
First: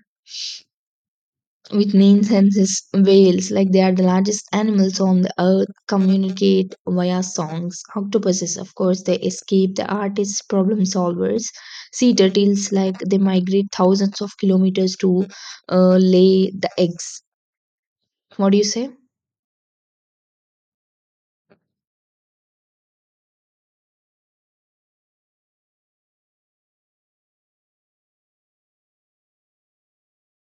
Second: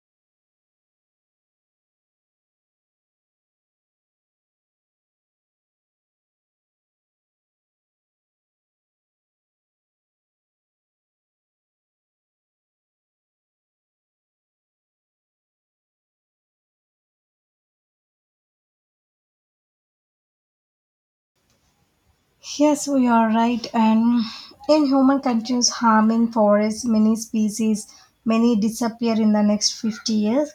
A: which means hence. Whales, like they are the largest animals on the earth, communicate via songs. Octopuses, of course, they escape the artists, problem solvers. Sea turtles, like they migrate thousands of kilometers to lay the eggs. What do you say?
B: Yes, we are right. And inhuman continues harming forests, many species, many disappear in the next 50 years.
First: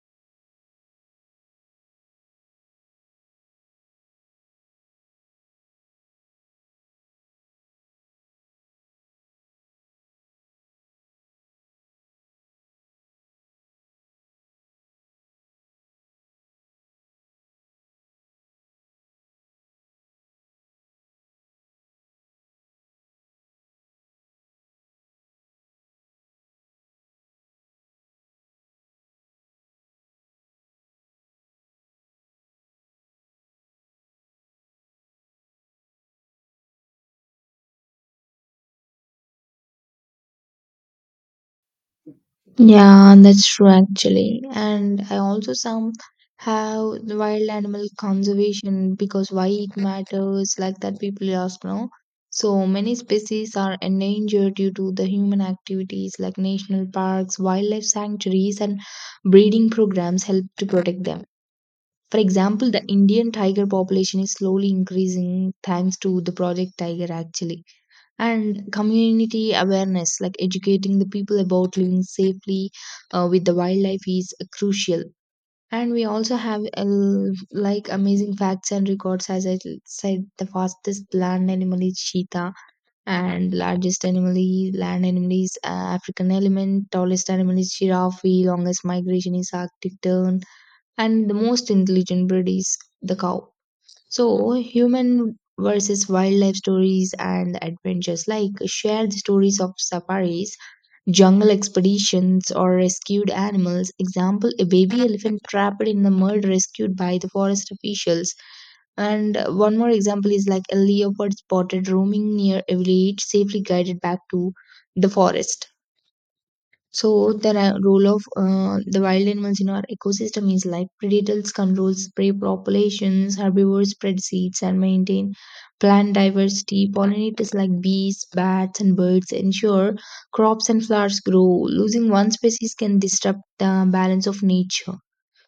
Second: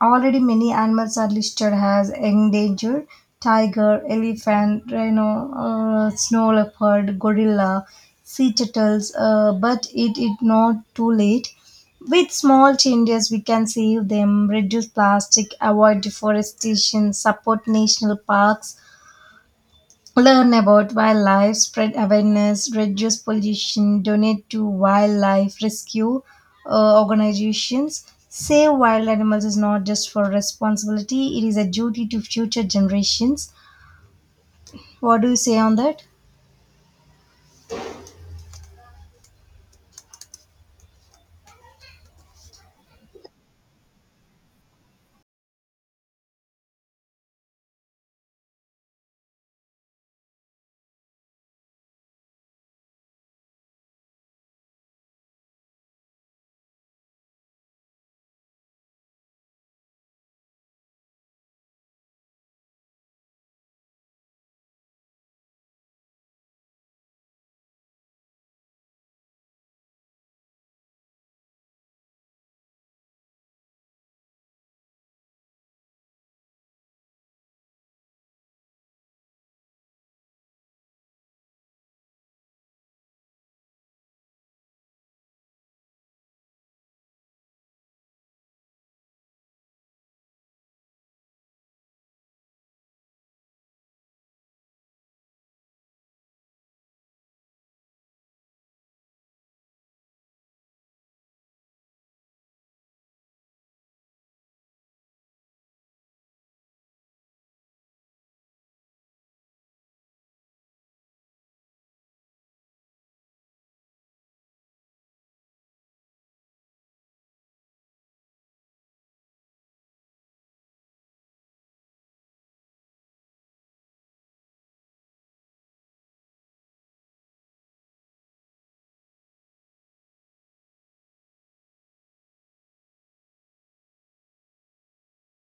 B: Already many animals are listed as endangered. Tiger, elephant, rhino, snow leopard, gorilla, sea turtles, but it is not too late. With small changes, we can save them, reduce plastic, avoid deforestation, support national parks, learn about wildlife, spread awareness, reduce pollution, donate to wildlife rescue organizations. Save wild animals is not just for responsibility, it is a duty to future generations. What do you say on that?
A: Yeah, that's true actually. And I also some have the wild animal conservation, because why it matters, like that people ask, no. So many species are endangered due to the human activities. Like national parks, wildlife sanctuaries, and breeding programs help to protect them. For example, the Indian tiger population is slowly increasing thanks to the Project Tiger actually. And community awareness, like educating the people about living safely with the wildlife is crucial. And we also have like amazing facts and records. As I said, the fastest land animal is cheetah, and largest animal is land animal is African elephant, tallest animal is giraffe, longest migration is arctic tern, and the most intelligent bird is the cow. So, human versus wildlife stories and adventures, like share the stories of safaris, jungle expeditions, or rescued animals. Example, a baby elephant trapped in the mud rescued by the forest officials. And one more example is like a leopard spotted roaming near a village, safely guided back to the forest. So the role of the wild animals in our ecosystem is like predators controls prey populations, herbivores spread seeds and maintain plant diversity. Pollinators like bees, bats, and birds ensure crops and flowers grow. Losing one species can disrupt the balance of nature.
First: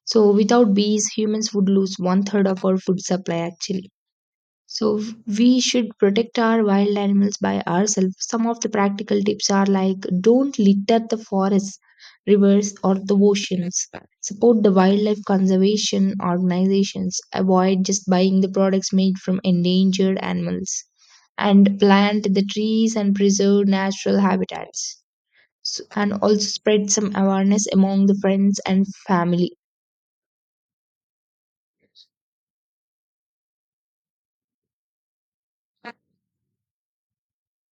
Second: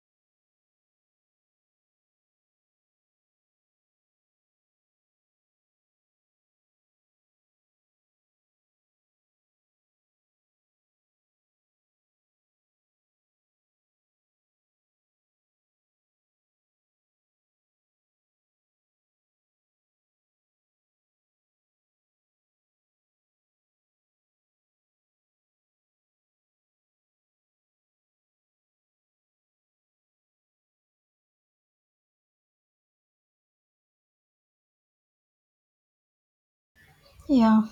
A: So without bees, humans would lose one third of our food supply actually. So we should protect our wild animals by ourselves. Some of the practical tips are like, don't litter the forests, rivers, or the oceans. Support the wildlife conservation organizations. Avoid just buying the products made from endangered animals. And plant the trees and preserve natural habitats. So, and also spread some awareness among the friends and family.
B: Yeah.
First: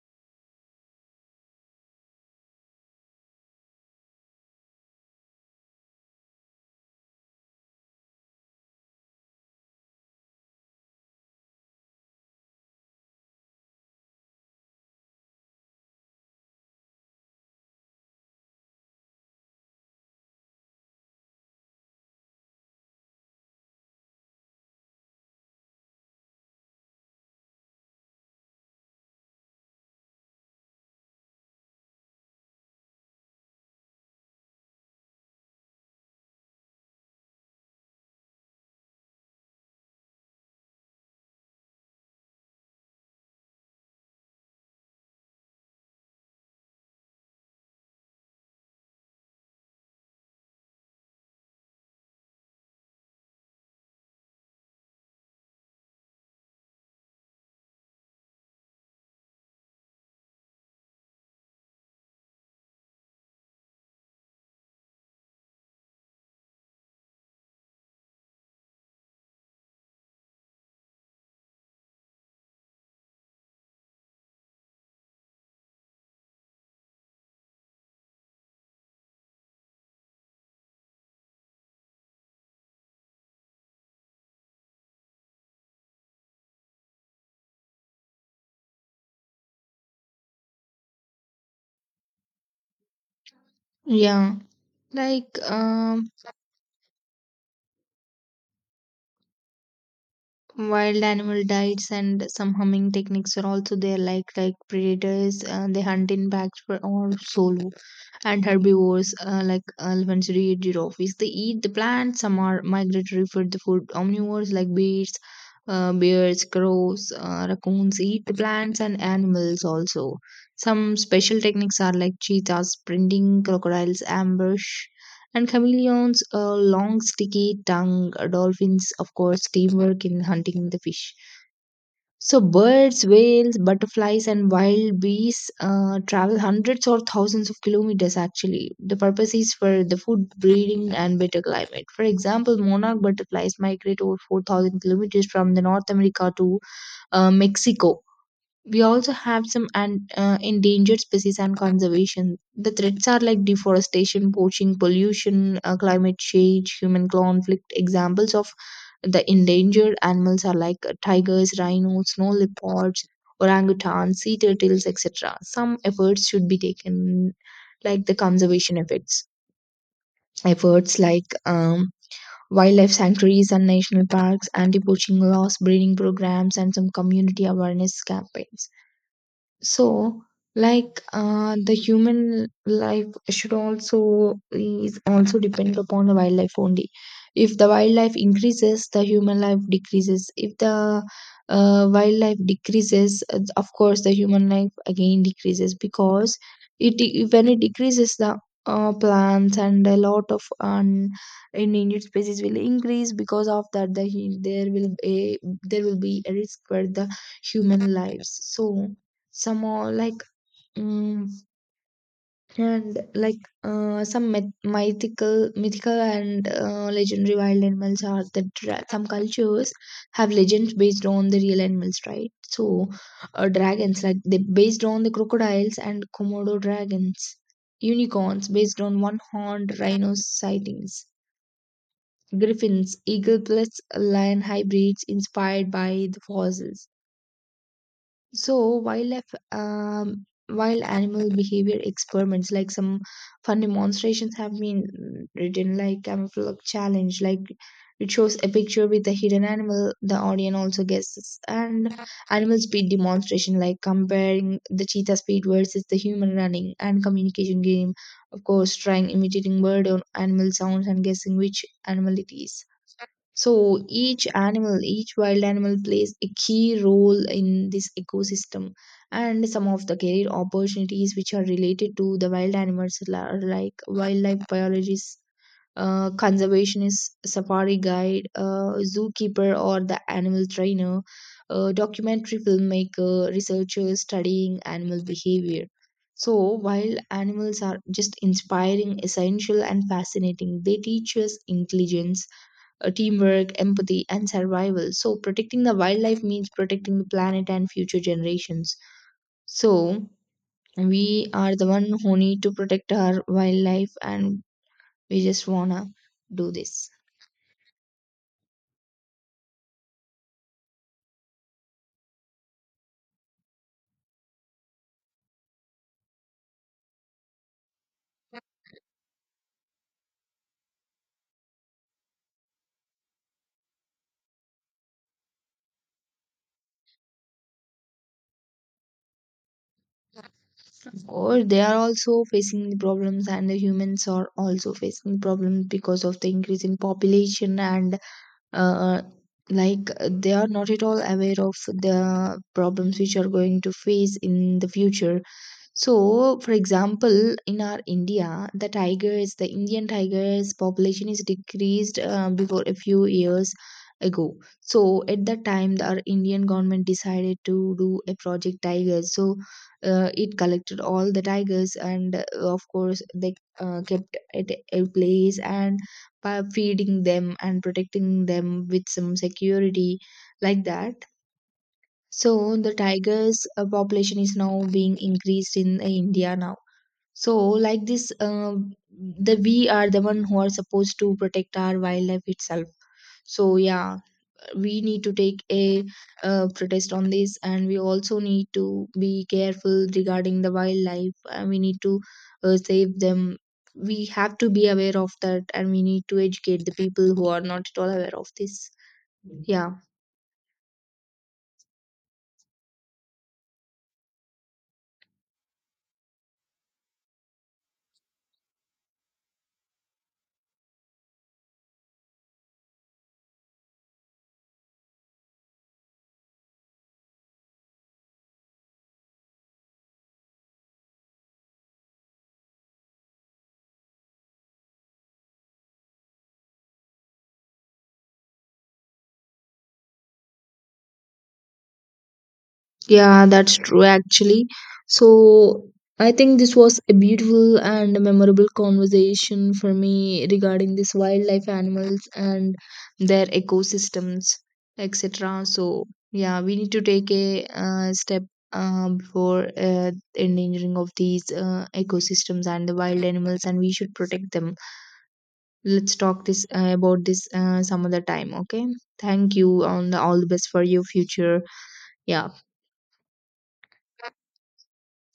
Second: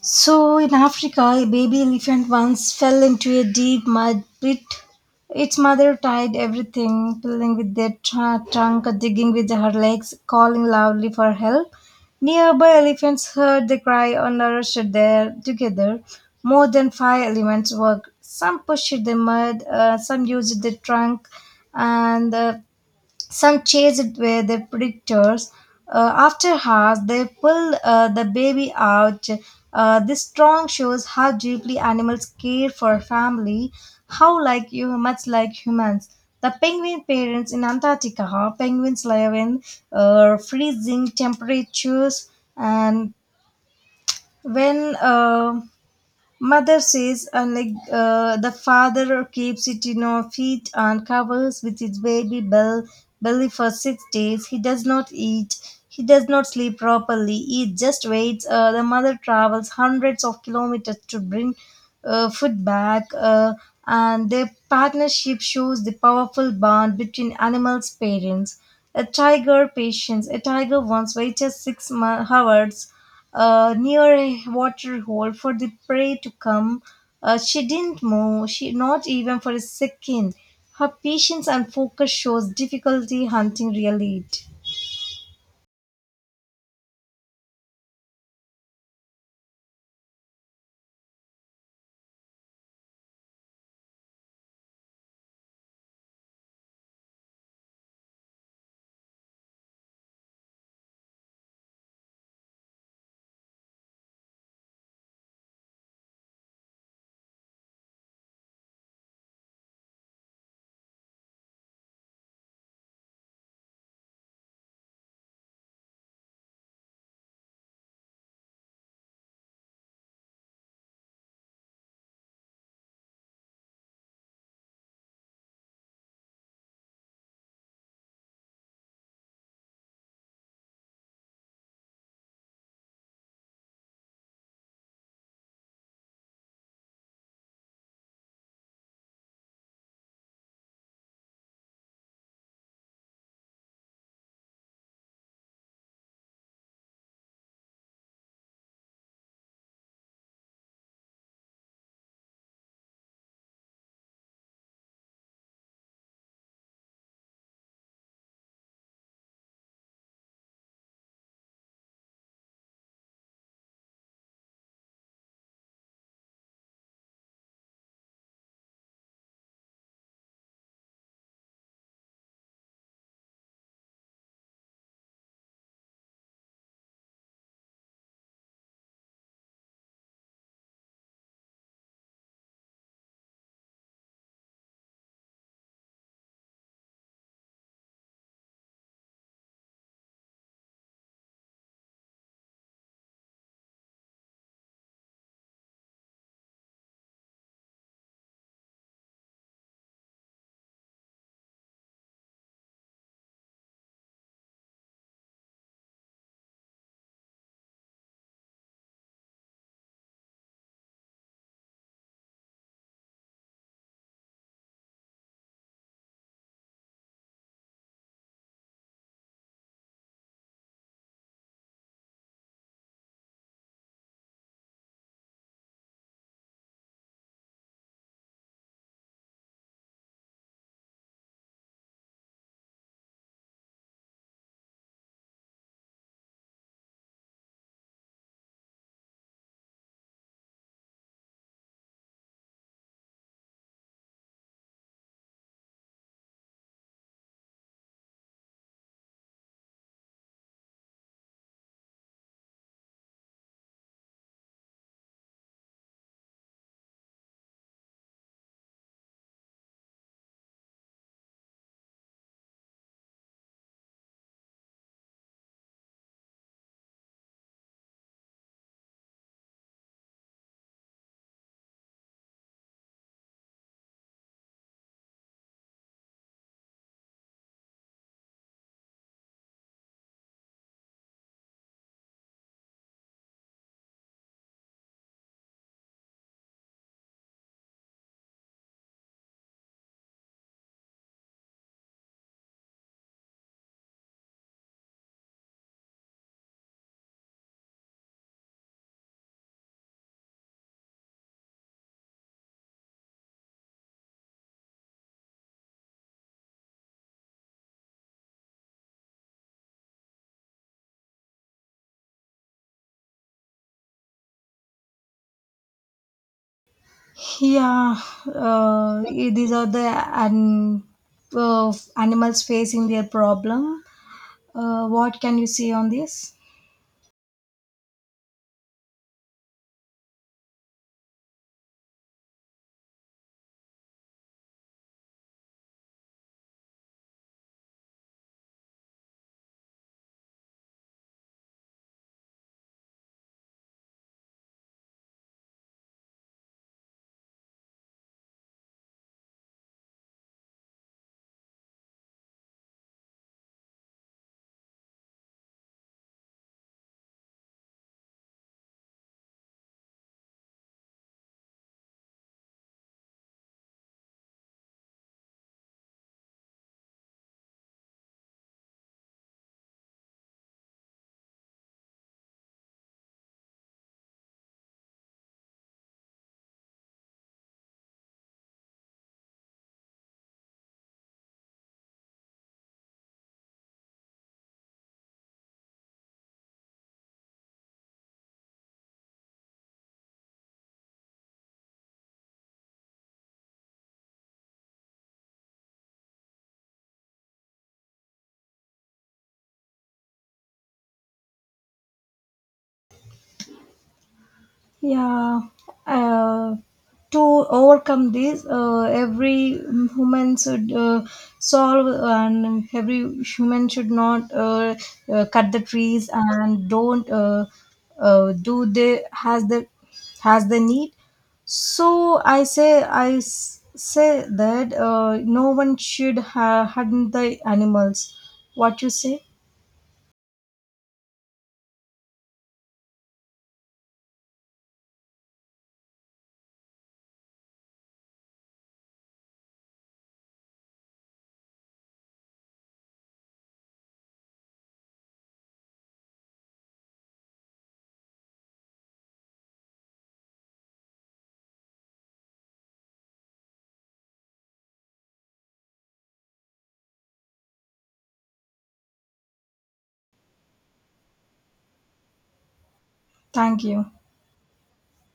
B: So, in Africa, a baby elephant once fell into a deep mud pit. Its mother tied everything, pulling with their trunk, digging with her legs, calling loudly for help. Nearby elephants heard the cry and rushed there together. More than five elements worked. Some pushed the mud, some used the trunk, and some chased with their predators. After hours, they pulled the baby out. This strong shows how deeply animals care for family, how like you, much like humans. The penguin parents in Antarctica, penguins live in freezing temperatures, and when Mother says, and like the father keeps it in our feet and covers with his baby bell belly for 6 days. He does not eat. He does not sleep properly. He just waits. The mother travels hundreds of kilometers to bring food back, and their partnership shows the powerful bond between animals' parents. A tiger patience. A tiger once waited hours near a water hole for the prey to come. She didn't move, she not even for a second. Her patience and focus shows difficulty hunting real lead.
A: Yeah, like um, wild animal diets and some humming techniques are also there. Like predators, they hunt in packs for or solo, and herbivores, like elephants, reed, giraffes. They eat the plants. Some are migratory for the food. Omnivores like bears, crows, raccoons eat the plants and animals also. Some special techniques are like cheetahs sprinting, crocodiles ambush, and chameleons, long sticky tongue. Dolphins, of course, teamwork in hunting the fish. So birds, whales, butterflies, and wild bees travel hundreds or thousands of kilometers actually. The purpose is for the food, breeding, and better climate. For example, monarch butterflies migrate over 4,000 kilometers from the North America to Mexico. We also have some endangered species and conservation. The threats are like deforestation, poaching, pollution, climate change, human conflict. Examples of the endangered animals are like tigers, rhinos, snow leopards, orangutans, sea turtles, etc. Some efforts should be taken, like the conservation efforts. Efforts like wildlife sanctuaries and national parks, anti poaching laws, breeding programs, and some community awareness campaigns. So, like the human life should also is also depend upon the wildlife only. If the wildlife increases, the human life decreases. If the wildlife decreases, of course, the human life again decreases, because it when it decreases, the plants and a lot of endangered species will increase. Because of that, the there will be a risk for the human lives. So some are like mm, and like some mythical and legendary wild animals are the some cultures have legends based on the real animals, right? So dragons, like they based on the crocodiles and komodo dragons, unicorns based on one horned rhinos sightings, griffins eagle plus lion hybrids inspired by the fossils. So wildlife, wild animal behavior experiments, like some fun demonstrations, have been written, like camouflage challenge, like it shows a picture with a hidden animal. The audience also guesses. And animal speed demonstration, like comparing the cheetah speed versus the human running. And communication game, of course, trying imitating bird or animal sounds and guessing which animal it is. So each animal, each wild animal plays a key role in this ecosystem. And some of the career opportunities which are related to the wild animals are like wildlife biologists, conservationist, safari guide, zookeeper, or the animal trainer, documentary filmmaker, researchers studying animal behavior. So, wild animals are just inspiring, essential, and fascinating. They teach us intelligence, teamwork, empathy, and survival. So, protecting the wildlife means protecting the planet and future generations. So, we are the one who need to protect our wildlife, and we just wanna do this.
B: Yeah, these are the an, animals facing their problem. What can you say on this?
A: Or they are also facing the problems, and the humans are also facing the problems because of the increase in population and uh, like they are not at all aware of the problems which are going to face in the future. So, for example, in our India, the tigers, the Indian tigers population is decreased before a few years ago. So, at that time, the, our Indian government decided to do a project tigers. So, it collected all the tigers, and of course, they kept at a place and by feeding them and protecting them with some security like that. So the tigers population is now being increased in India now. So like this, the we are the one who are supposed to protect our wildlife itself. So yeah, we need to take a protest on this, and we also need to be careful regarding the wildlife. And we need to save them. We have to be aware of that, and we need to educate the people who are not at all aware of this. Yeah.
B: Yeah, uh, to overcome this, every human should solve, and every human should not cut the trees, and don't do the has the has the need. So I say, say that no one should harm the animals. What you say?
A: Yeah, that's true actually. So I think this was a beautiful and memorable conversation for me regarding this wildlife animals and their ecosystems, etc. So yeah, we need to take a step before endangering of these ecosystems and the wild animals, and we should protect them. Let's talk this about this some other time. Okay. Thank you, and all the best for your future. Yeah.
B: Thank you.